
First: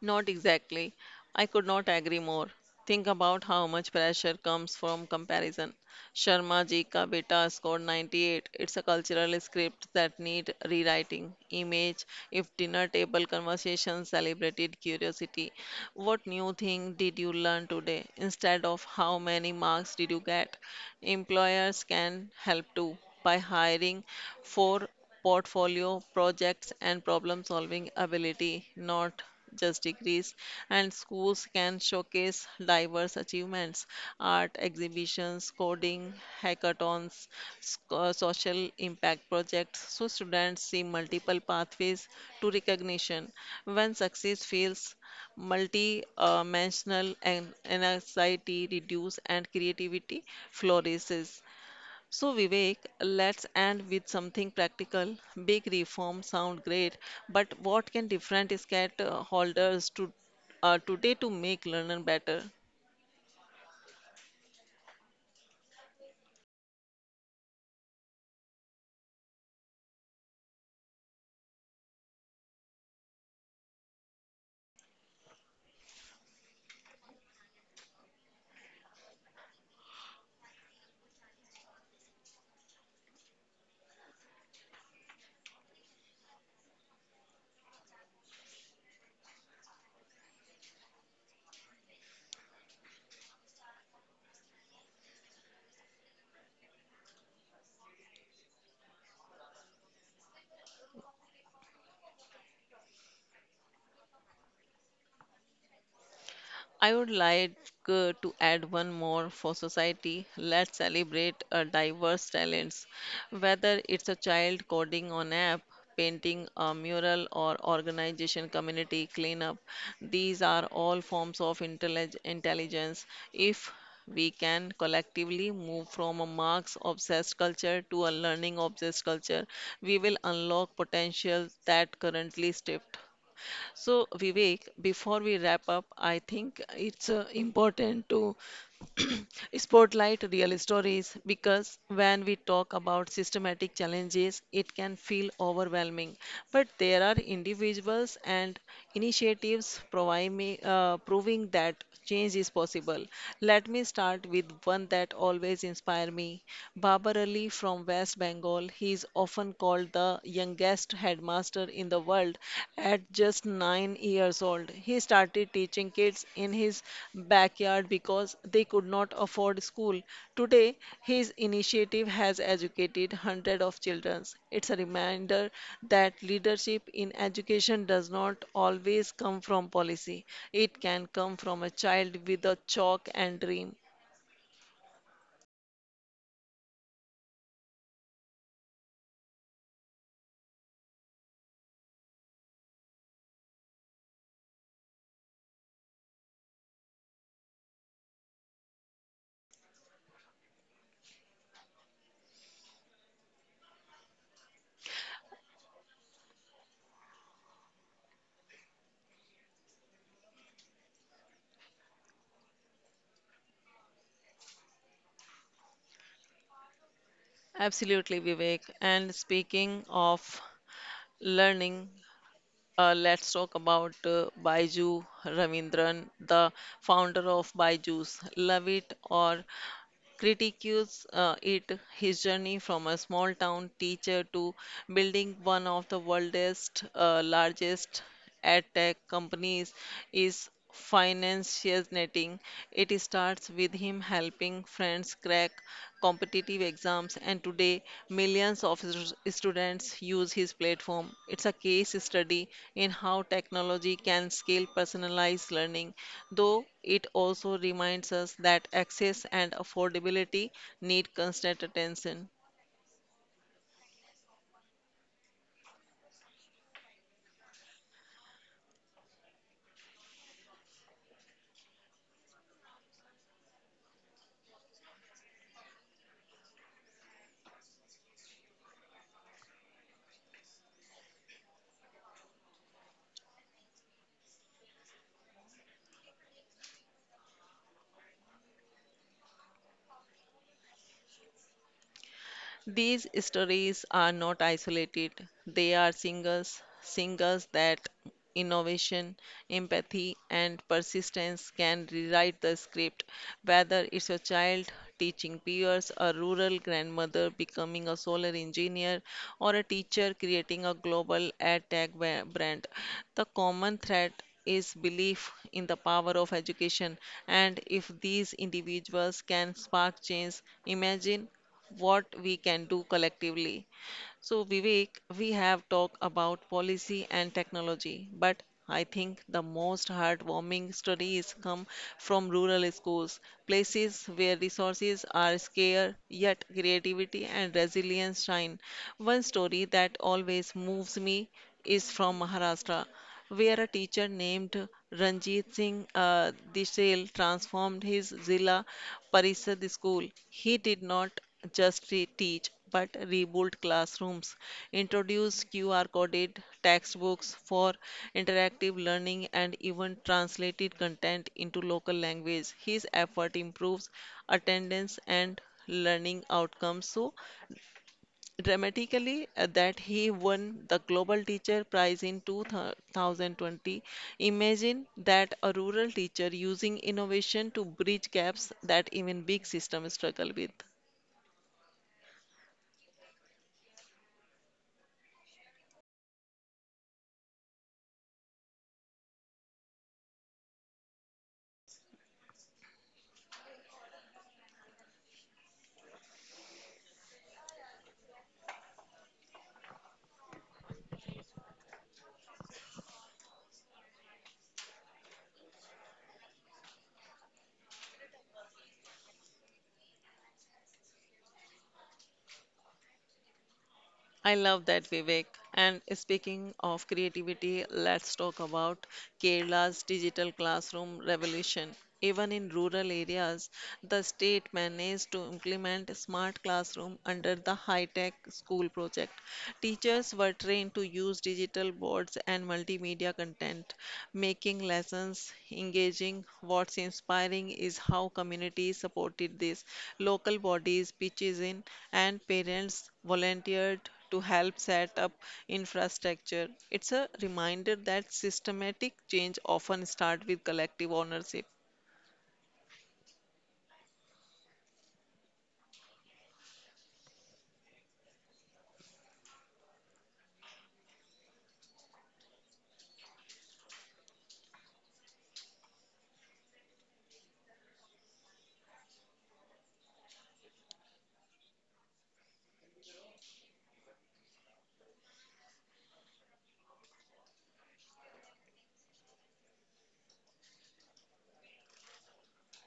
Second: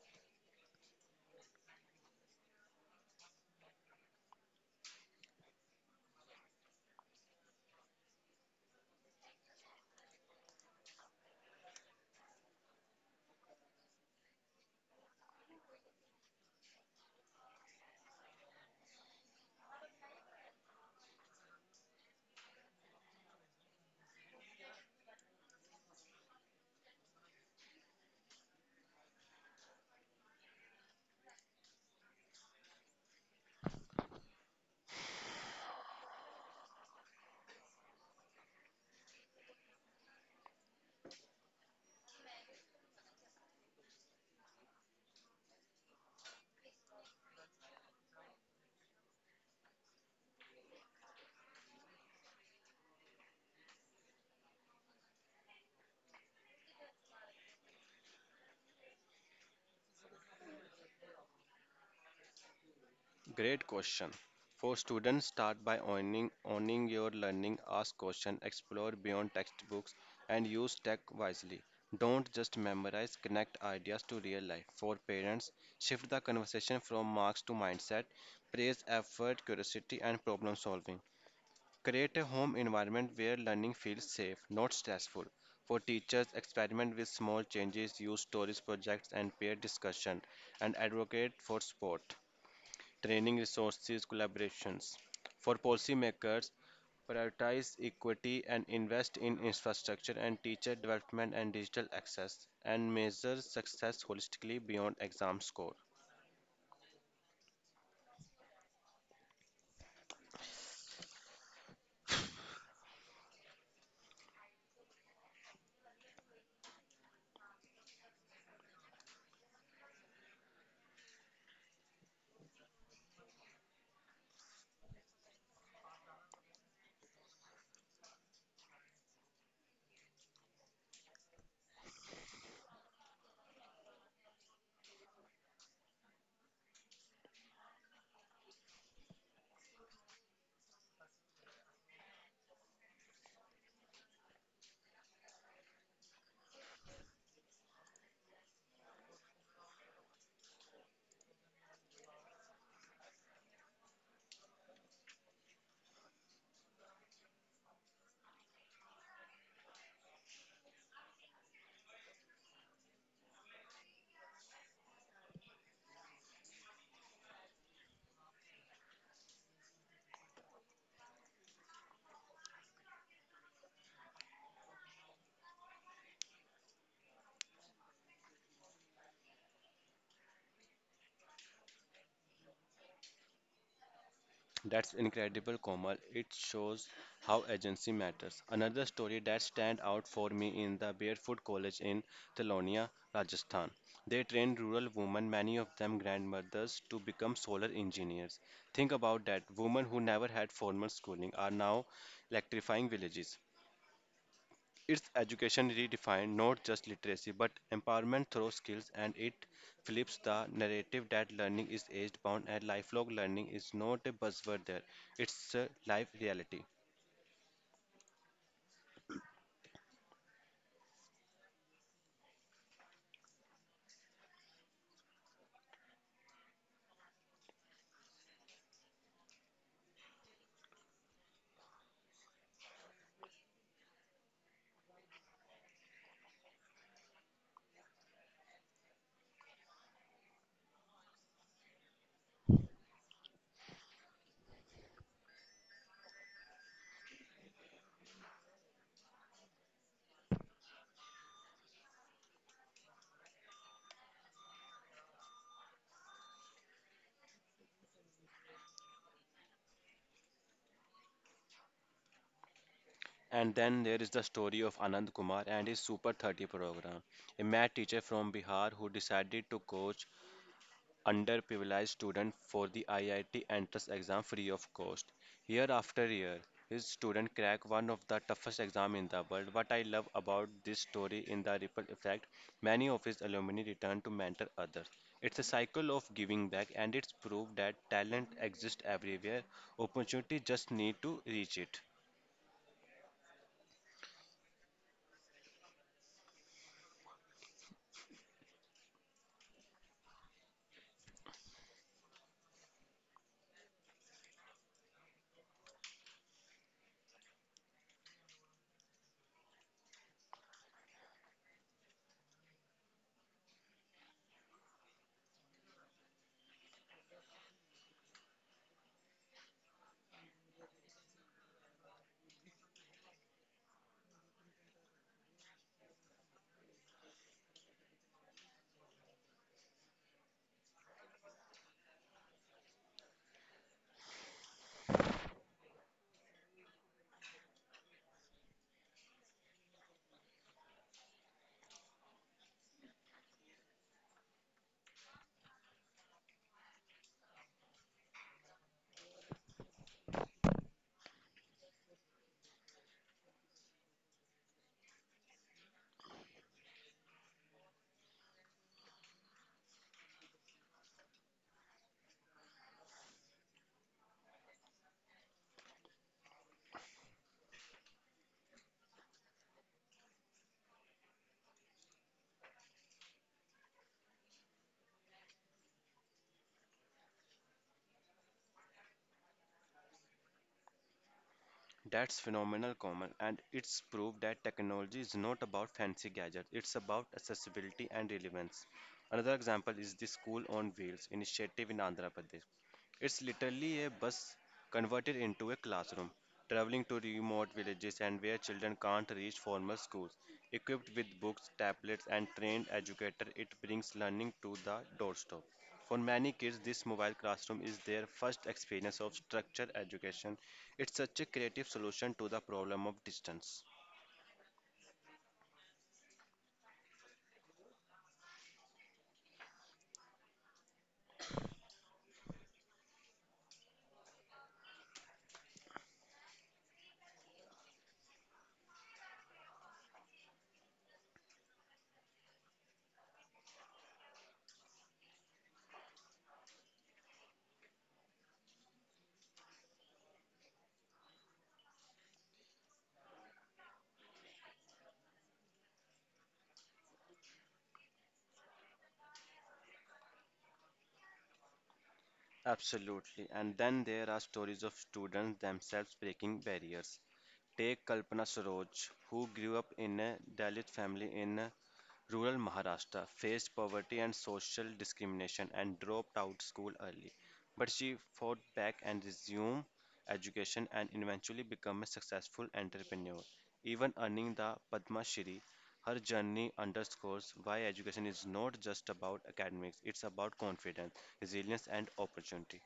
Speaker 1: Not exactly. I could not agree more. Think about how much pressure comes from comparison. Sharma ji ka beta scored 98. It's a cultural script that need rewriting. Image, if dinner table conversations celebrated curiosity. What new thing did you learn today instead of how many marks did you get? Employers can help too by hiring for portfolio projects and problem solving ability, not just degrees. And schools can showcase diverse achievements, art exhibitions, coding, hackathons, social impact projects, so students see multiple pathways to recognition. When success feels multi-dimensional and anxiety reduce and creativity flourishes. So Vivek, let's end with something practical. Big reform sound great, but what can different SCAT holders to today to make learning better?
Speaker 2: Great question. For students, start by owning your learning, ask questions, explore beyond textbooks, and use tech wisely. Don't just memorize, connect ideas to real life. For parents, shift the conversation from marks to mindset, praise effort, curiosity, and problem solving. Create a home environment where learning feels safe, not stressful. For teachers, experiment with small changes, use stories, projects, and peer discussion, and advocate for sport training resources collaborations. For policymakers, prioritize equity and invest in infrastructure and teacher development and digital access and measure success holistically beyond exam score.
Speaker 1: I would like to add one more for society. Let's celebrate our diverse talents, whether it's a child coding on app, painting a mural, or organization community cleanup. These are all forms of intelligence. If we can collectively move from a marks obsessed culture to a learning obsessed culture, we will unlock potential that currently stripped. So, Vivek, before we wrap up, I think it's important to spotlight real stories because when we talk about systematic challenges, it can feel overwhelming. But there are individuals and initiatives proving that change is possible. Let me start with one that always inspires me. Babar Ali from West Bengal. He is often called the youngest headmaster master in the world at just 9 years old. He started teaching kids in his backyard because they could not afford school. Today, his initiative has educated hundreds of children. It's a reminder that leadership in education does not always come from policy, it can come from a child with a chalk and dream.
Speaker 2: That's incredible, Komal. It shows how agency matters. Another story that stand out for me in the Barefoot College in Telonia, Rajasthan. They trained rural women, many of them grandmothers, to become solar engineers. Think about that. Women who never had formal schooling are now electrifying villages. It's education redefined, not just literacy, but empowerment through skills, and it flips the narrative that learning is age bound and lifelong learning is not a buzzword there. It's a life reality.
Speaker 1: Absolutely, Vivek. And speaking of learning, let's talk about Baiju Ravindran, the founder of Baiju's. Love it or critiques it, his journey from a small town teacher to building one of the world's largest ad tech companies is financiating. It starts with him helping friends crack competitive exams, and today millions of students use his platform. It's a case study in how technology can scale personalized learning, though it also reminds us that access and affordability need constant attention.
Speaker 2: And then there is the story of Anand Kumar and his Super 30 program, a math teacher from Bihar who decided to coach underprivileged student for the IIT entrance exam free of cost. Year after year, his student crack one of the toughest exams in the world. What I love about this story in the ripple effect, many of his alumni return to mentor others. It's a cycle of giving back and it's proof that talent exists everywhere. Opportunity just need to reach it.
Speaker 1: These stories are not isolated. They are singers that innovation, empathy, and persistence can rewrite the script. Whether it's a child teaching peers, a rural grandmother becoming a solar engineer, or a teacher creating a global ad tech brand, the common thread is belief in the power of education and if these individuals can spark change imagine what we can do collectively. So, Vivek, we have talked about policy and technology, but I think the most heartwarming stories come from rural schools, places where resources are scarce yet creativity and resilience shine. One story that always moves me is from Maharashtra where a teacher named Ranjit Singh Dishel transformed his Zilla Parishad school. He did not just teach but rebuilt classrooms, introduced QR coded textbooks for interactive learning, and even translated content into local language. His effort improves attendance and learning outcomes. So, dramatically that he won the Global Teacher Prize in 2020. Imagine that a rural teacher using innovation to bridge gaps that even big systems struggle with.
Speaker 2: That's phenomenal, Komal, and it's proof that technology is not about fancy gadgets, it's about accessibility and relevance. Another example is the School on Wheels initiative in Andhra Pradesh. It's literally a bus converted into a classroom, traveling to remote villages and where children can't reach formal schools. Equipped with books, tablets, and trained educators, it brings learning to the doorstep. For many kids, this mobile classroom is their first experience of structured education. It's such a creative solution to the problem of distance.
Speaker 1: I love that, Vivek. And speaking of creativity, let's talk about Kerala's digital classroom revolution. Even in rural areas, the state managed to implement smart classroom under the high-tech school project. Teachers were trained to use digital boards and multimedia content, making lessons engaging. What's inspiring is how communities supported this. Local bodies, pitches in, and parents volunteered to help set up infrastructure. It's a reminder that systematic change often start with collective ownership.
Speaker 2: Absolutely. And then there are stories of students themselves breaking barriers. Take Kalpana Saroj, who grew up in a Dalit family in rural Maharashtra, faced poverty and social discrimination, and dropped out school early. But she fought back and resumed education and eventually became a successful entrepreneur, even earning the Padma Shri. Her journey underscores why education is not just about academics, it's about confidence, resilience, and opportunity.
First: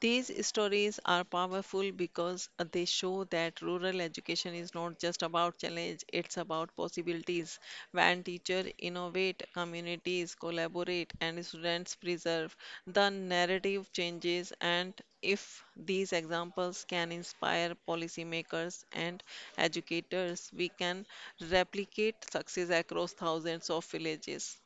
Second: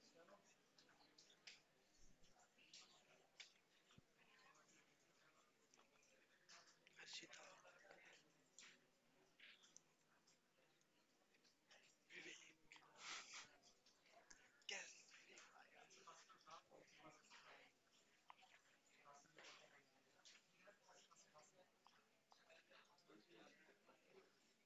Speaker 1: These stories are powerful because they show that rural education is not just about challenge, it's about possibilities. When teachers innovate, communities collaborate, and students preserve, the narrative changes. And if these examples can inspire policymakers and educators, we can replicate success across thousands of villages.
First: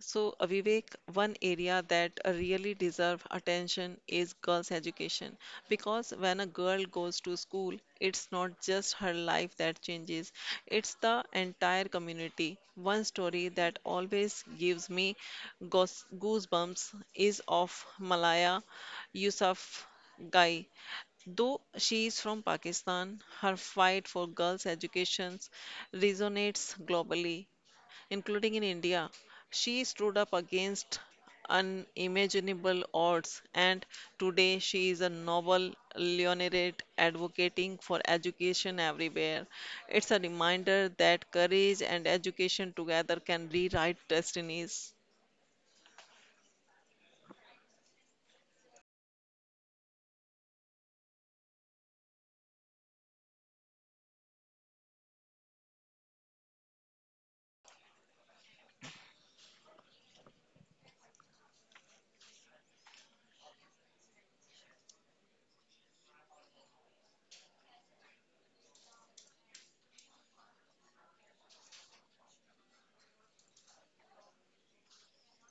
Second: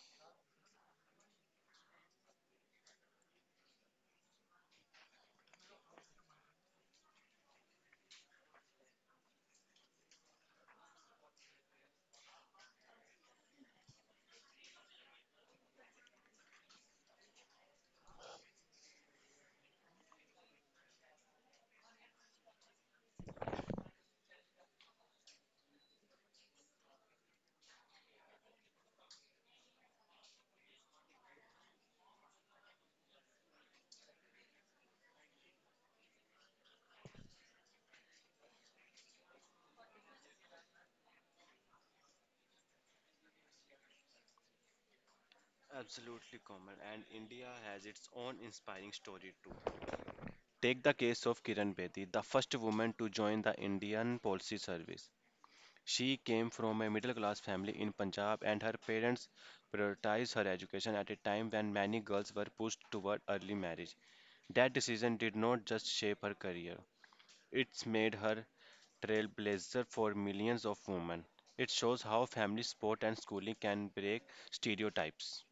Speaker 1: So, Vivek, one area that really deserve attention is girls' education because when a girl goes to school, it's not just her life that changes, it's the entire community. One story that always gives me goosebumps is of Malaya Yousaf Gai. Though she is from Pakistan, her fight for girls' education resonates globally including in India. She stood up against unimaginable odds, and today she is a Nobel laureate advocating for education everywhere. It's a reminder that courage and education together can rewrite destinies.
Speaker 2: Absolutely, Komal. And India has its own inspiring story too. Take the case of Kiran Bedi, the first woman to join the Indian Police Service. She came from a middle class family in Punjab, and her parents prioritized her education at a time when many girls were pushed toward early marriage. That decision did not just shape her career, it's made her trailblazer for millions of women. It shows how family support and schooling can break stereotypes.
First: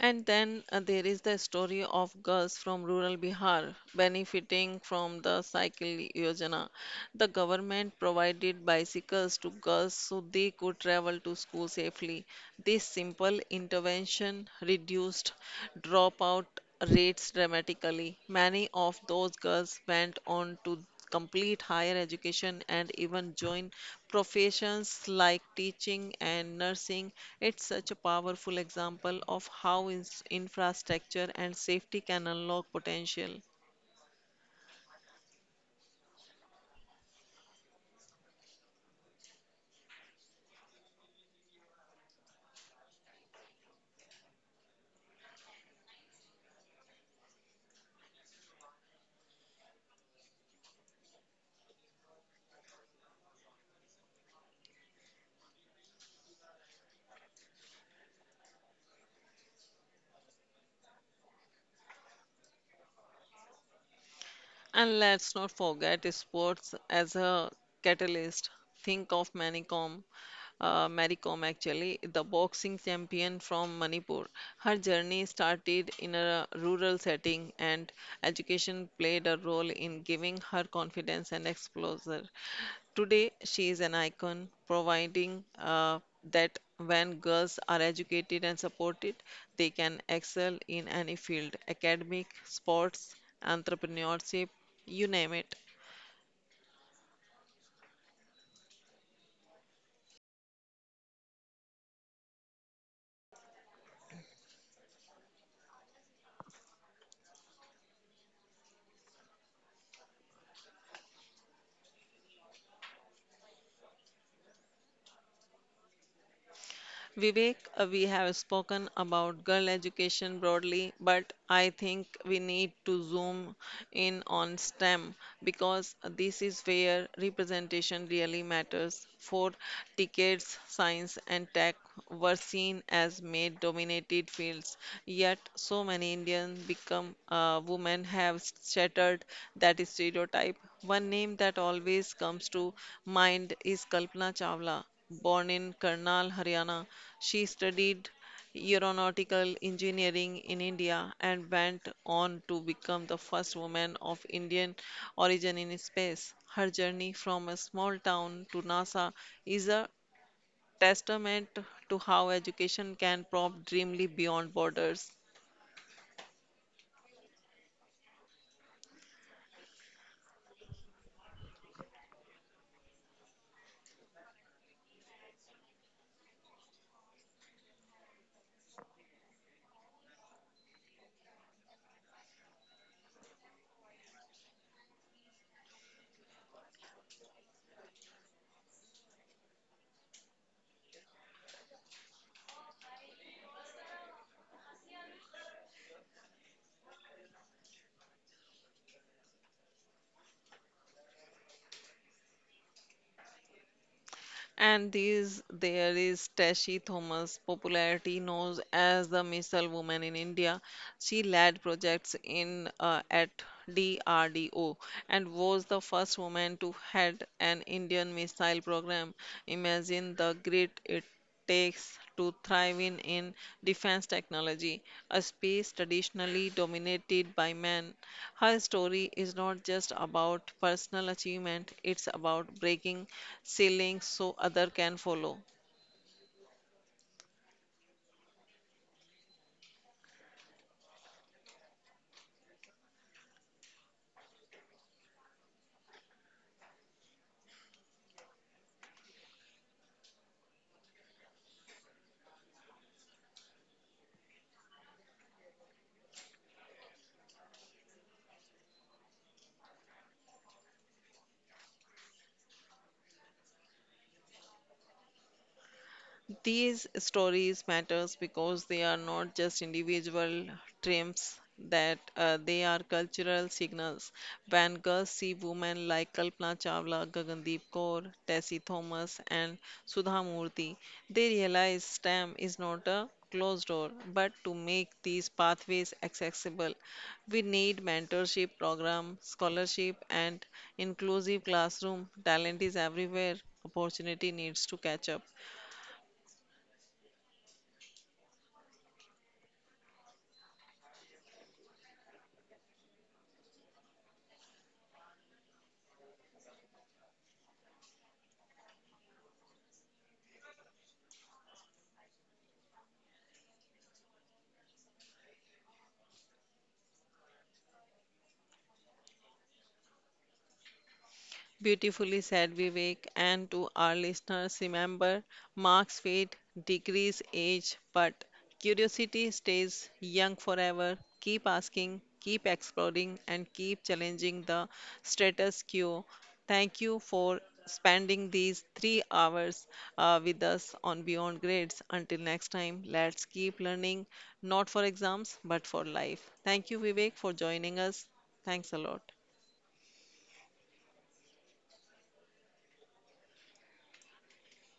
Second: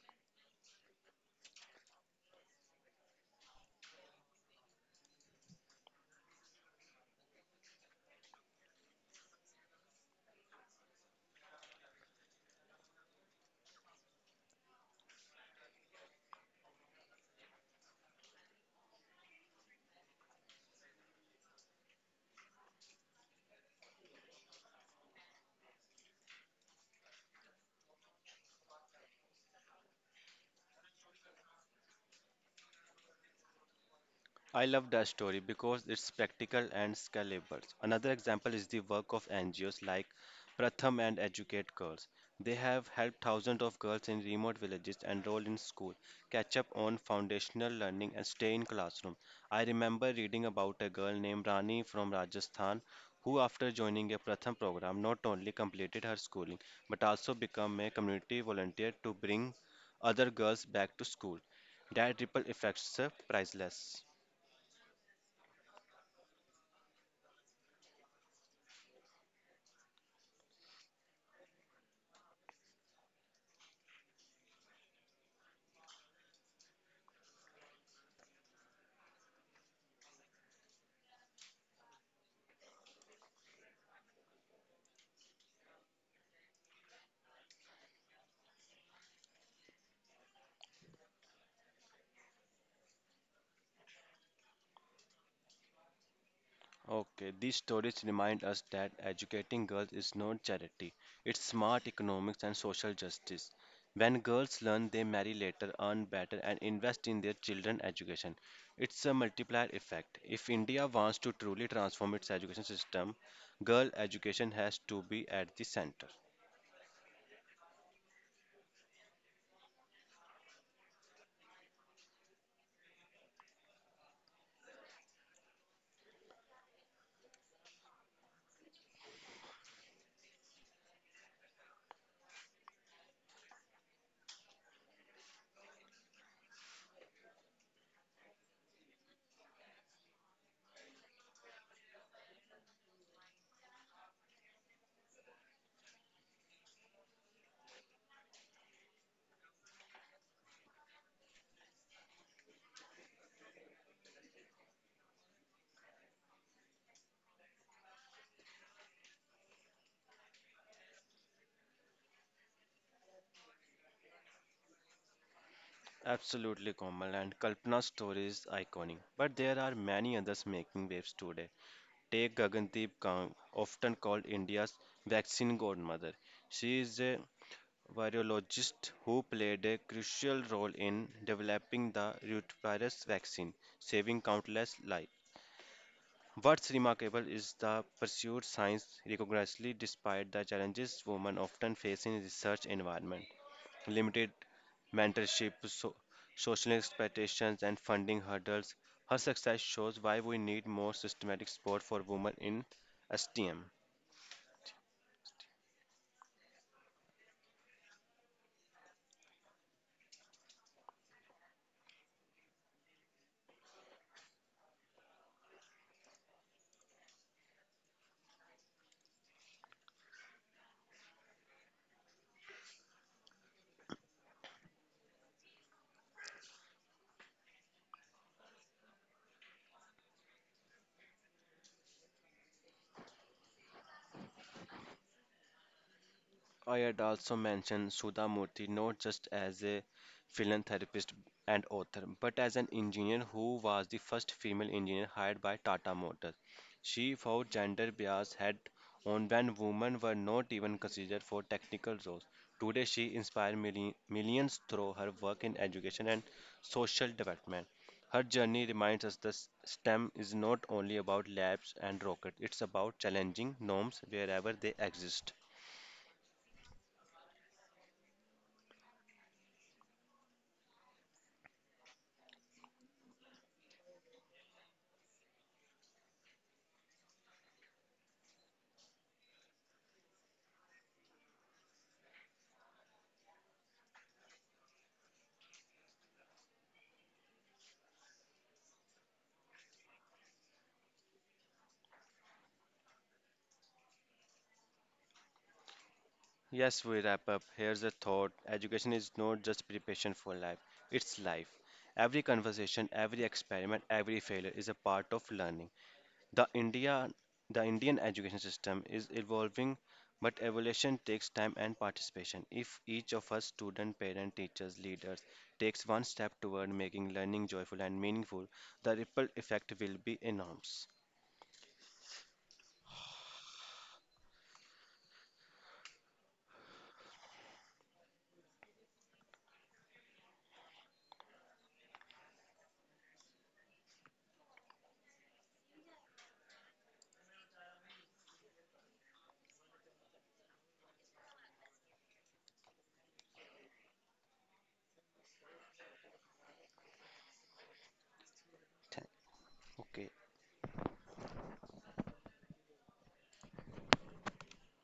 Speaker 1: And then There is the story of girls from rural Bihar benefiting from the Cycle Yojana. The government provided bicycles to girls so they could travel to school safely. This simple intervention reduced dropout rates dramatically. Many of those girls went on to complete higher education and even join professions like teaching and nursing. It's such a powerful example of how infrastructure and safety can unlock potential.
Speaker 2: I love that story because it's practical and scalable. Another example is the work of NGOs like Pratham and Educate Girls. They have helped thousands of girls in remote villages enroll in school, catch up on foundational learning, and stay in classroom. I remember reading about a girl named Rani from Rajasthan who, after joining a Pratham program, not only completed her schooling but also became a community volunteer to bring other girls back to school. That ripple effects are priceless.
Speaker 1: And let's not forget sports as a catalyst. Think of Mary Kom, actually, the boxing champion from Manipur. Her journey started in a rural setting, and education played a role in giving her confidence and exposure. Today, she is an icon, providing that when girls are educated and supported, they can excel in any field academic, sports, entrepreneurship, you name it.
Speaker 2: Okay, these stories remind us that educating girls is not charity, it's smart economics and social justice. When girls learn, they marry later, earn better, and invest in their children's education. It's a multiplier effect. If India wants to truly transform its education system, girl education has to be at the center.
Speaker 1: Vivek, we have spoken about girl education broadly, but I think we need to zoom in on STEM because this is where representation really matters. For decades, science and tech were seen as male-dominated fields, yet so many Indian become women have shattered that stereotype. One name that always comes to mind is Kalpana Chawla. Born in Karnal, Haryana, she studied aeronautical engineering in India and went on to become the first woman of Indian origin in space. Her journey from a small town to NASA is a testament to how education can prompt dreamly beyond borders.
Speaker 2: Absolutely, Komal, and Kalpana's story is iconic, but there are many others making waves today. Take Gagandeep Kaur, often called India's vaccine godmother. She is a virologist who played a crucial role in developing the rotavirus vaccine, saving countless lives. What's remarkable is the pursued science rigorously despite the challenges women often face in research environment limited mentorship, so, social expectations, and funding hurdles, her success shows why we need more systematic support for women in STEM.
Speaker 1: And these there is Tashi Thomas, popularity known as the missile woman in India. She led projects in at DRDO and was the first woman to head an Indian missile program. Imagine the grit it takes to thrive in defense technology, a space traditionally dominated by men. Her story is not just about personal achievement, it's about breaking ceilings so other can follow.
Speaker 2: I had also mentioned Sudha Murthy not just as a philanthropist and author, but as an engineer who was the first female engineer hired by Tata Motors. She fought gender bias head on when women were not even considered for technical roles. Today, she inspired millions through her work in education and social development. Her journey reminds us that STEM is not only about labs and rockets, it's about challenging norms wherever they exist.
Speaker 1: These stories matters because they are not just individual triumphs that they are cultural signals. When girls see women like Kalpana Chawla, Gagandeep Kaur, Tessie Thomas and Sudha Murthy, they realize STEM is not a closed door, but to make these pathways accessible, we need mentorship program, scholarship and inclusive classroom. Talent is everywhere. Opportunity needs to catch up.
Speaker 2: Yes, we wrap up. Here's a thought. Education is not just preparation for life, it's life. Every conversation, every experiment, every failure is a part of learning. The India the Indian education system is evolving, but evolution takes time and participation. If each of us student, parent, teachers, leaders takes one step toward making learning joyful and meaningful, the ripple effect will be enormous.
Speaker 1: Beautifully said, Vivek. And to our listeners, remember marks fade, degrees age, but curiosity stays young forever. Keep asking, keep exploring, and keep challenging the status quo. Thank you for spending these 3 hours with us on Beyond Grades. Until next time, let's keep learning, not for exams, but for life. Thank you, Vivek, for joining us. Thanks a
Speaker 2: Thank-
Speaker 1: lot.
Speaker 2: Okay.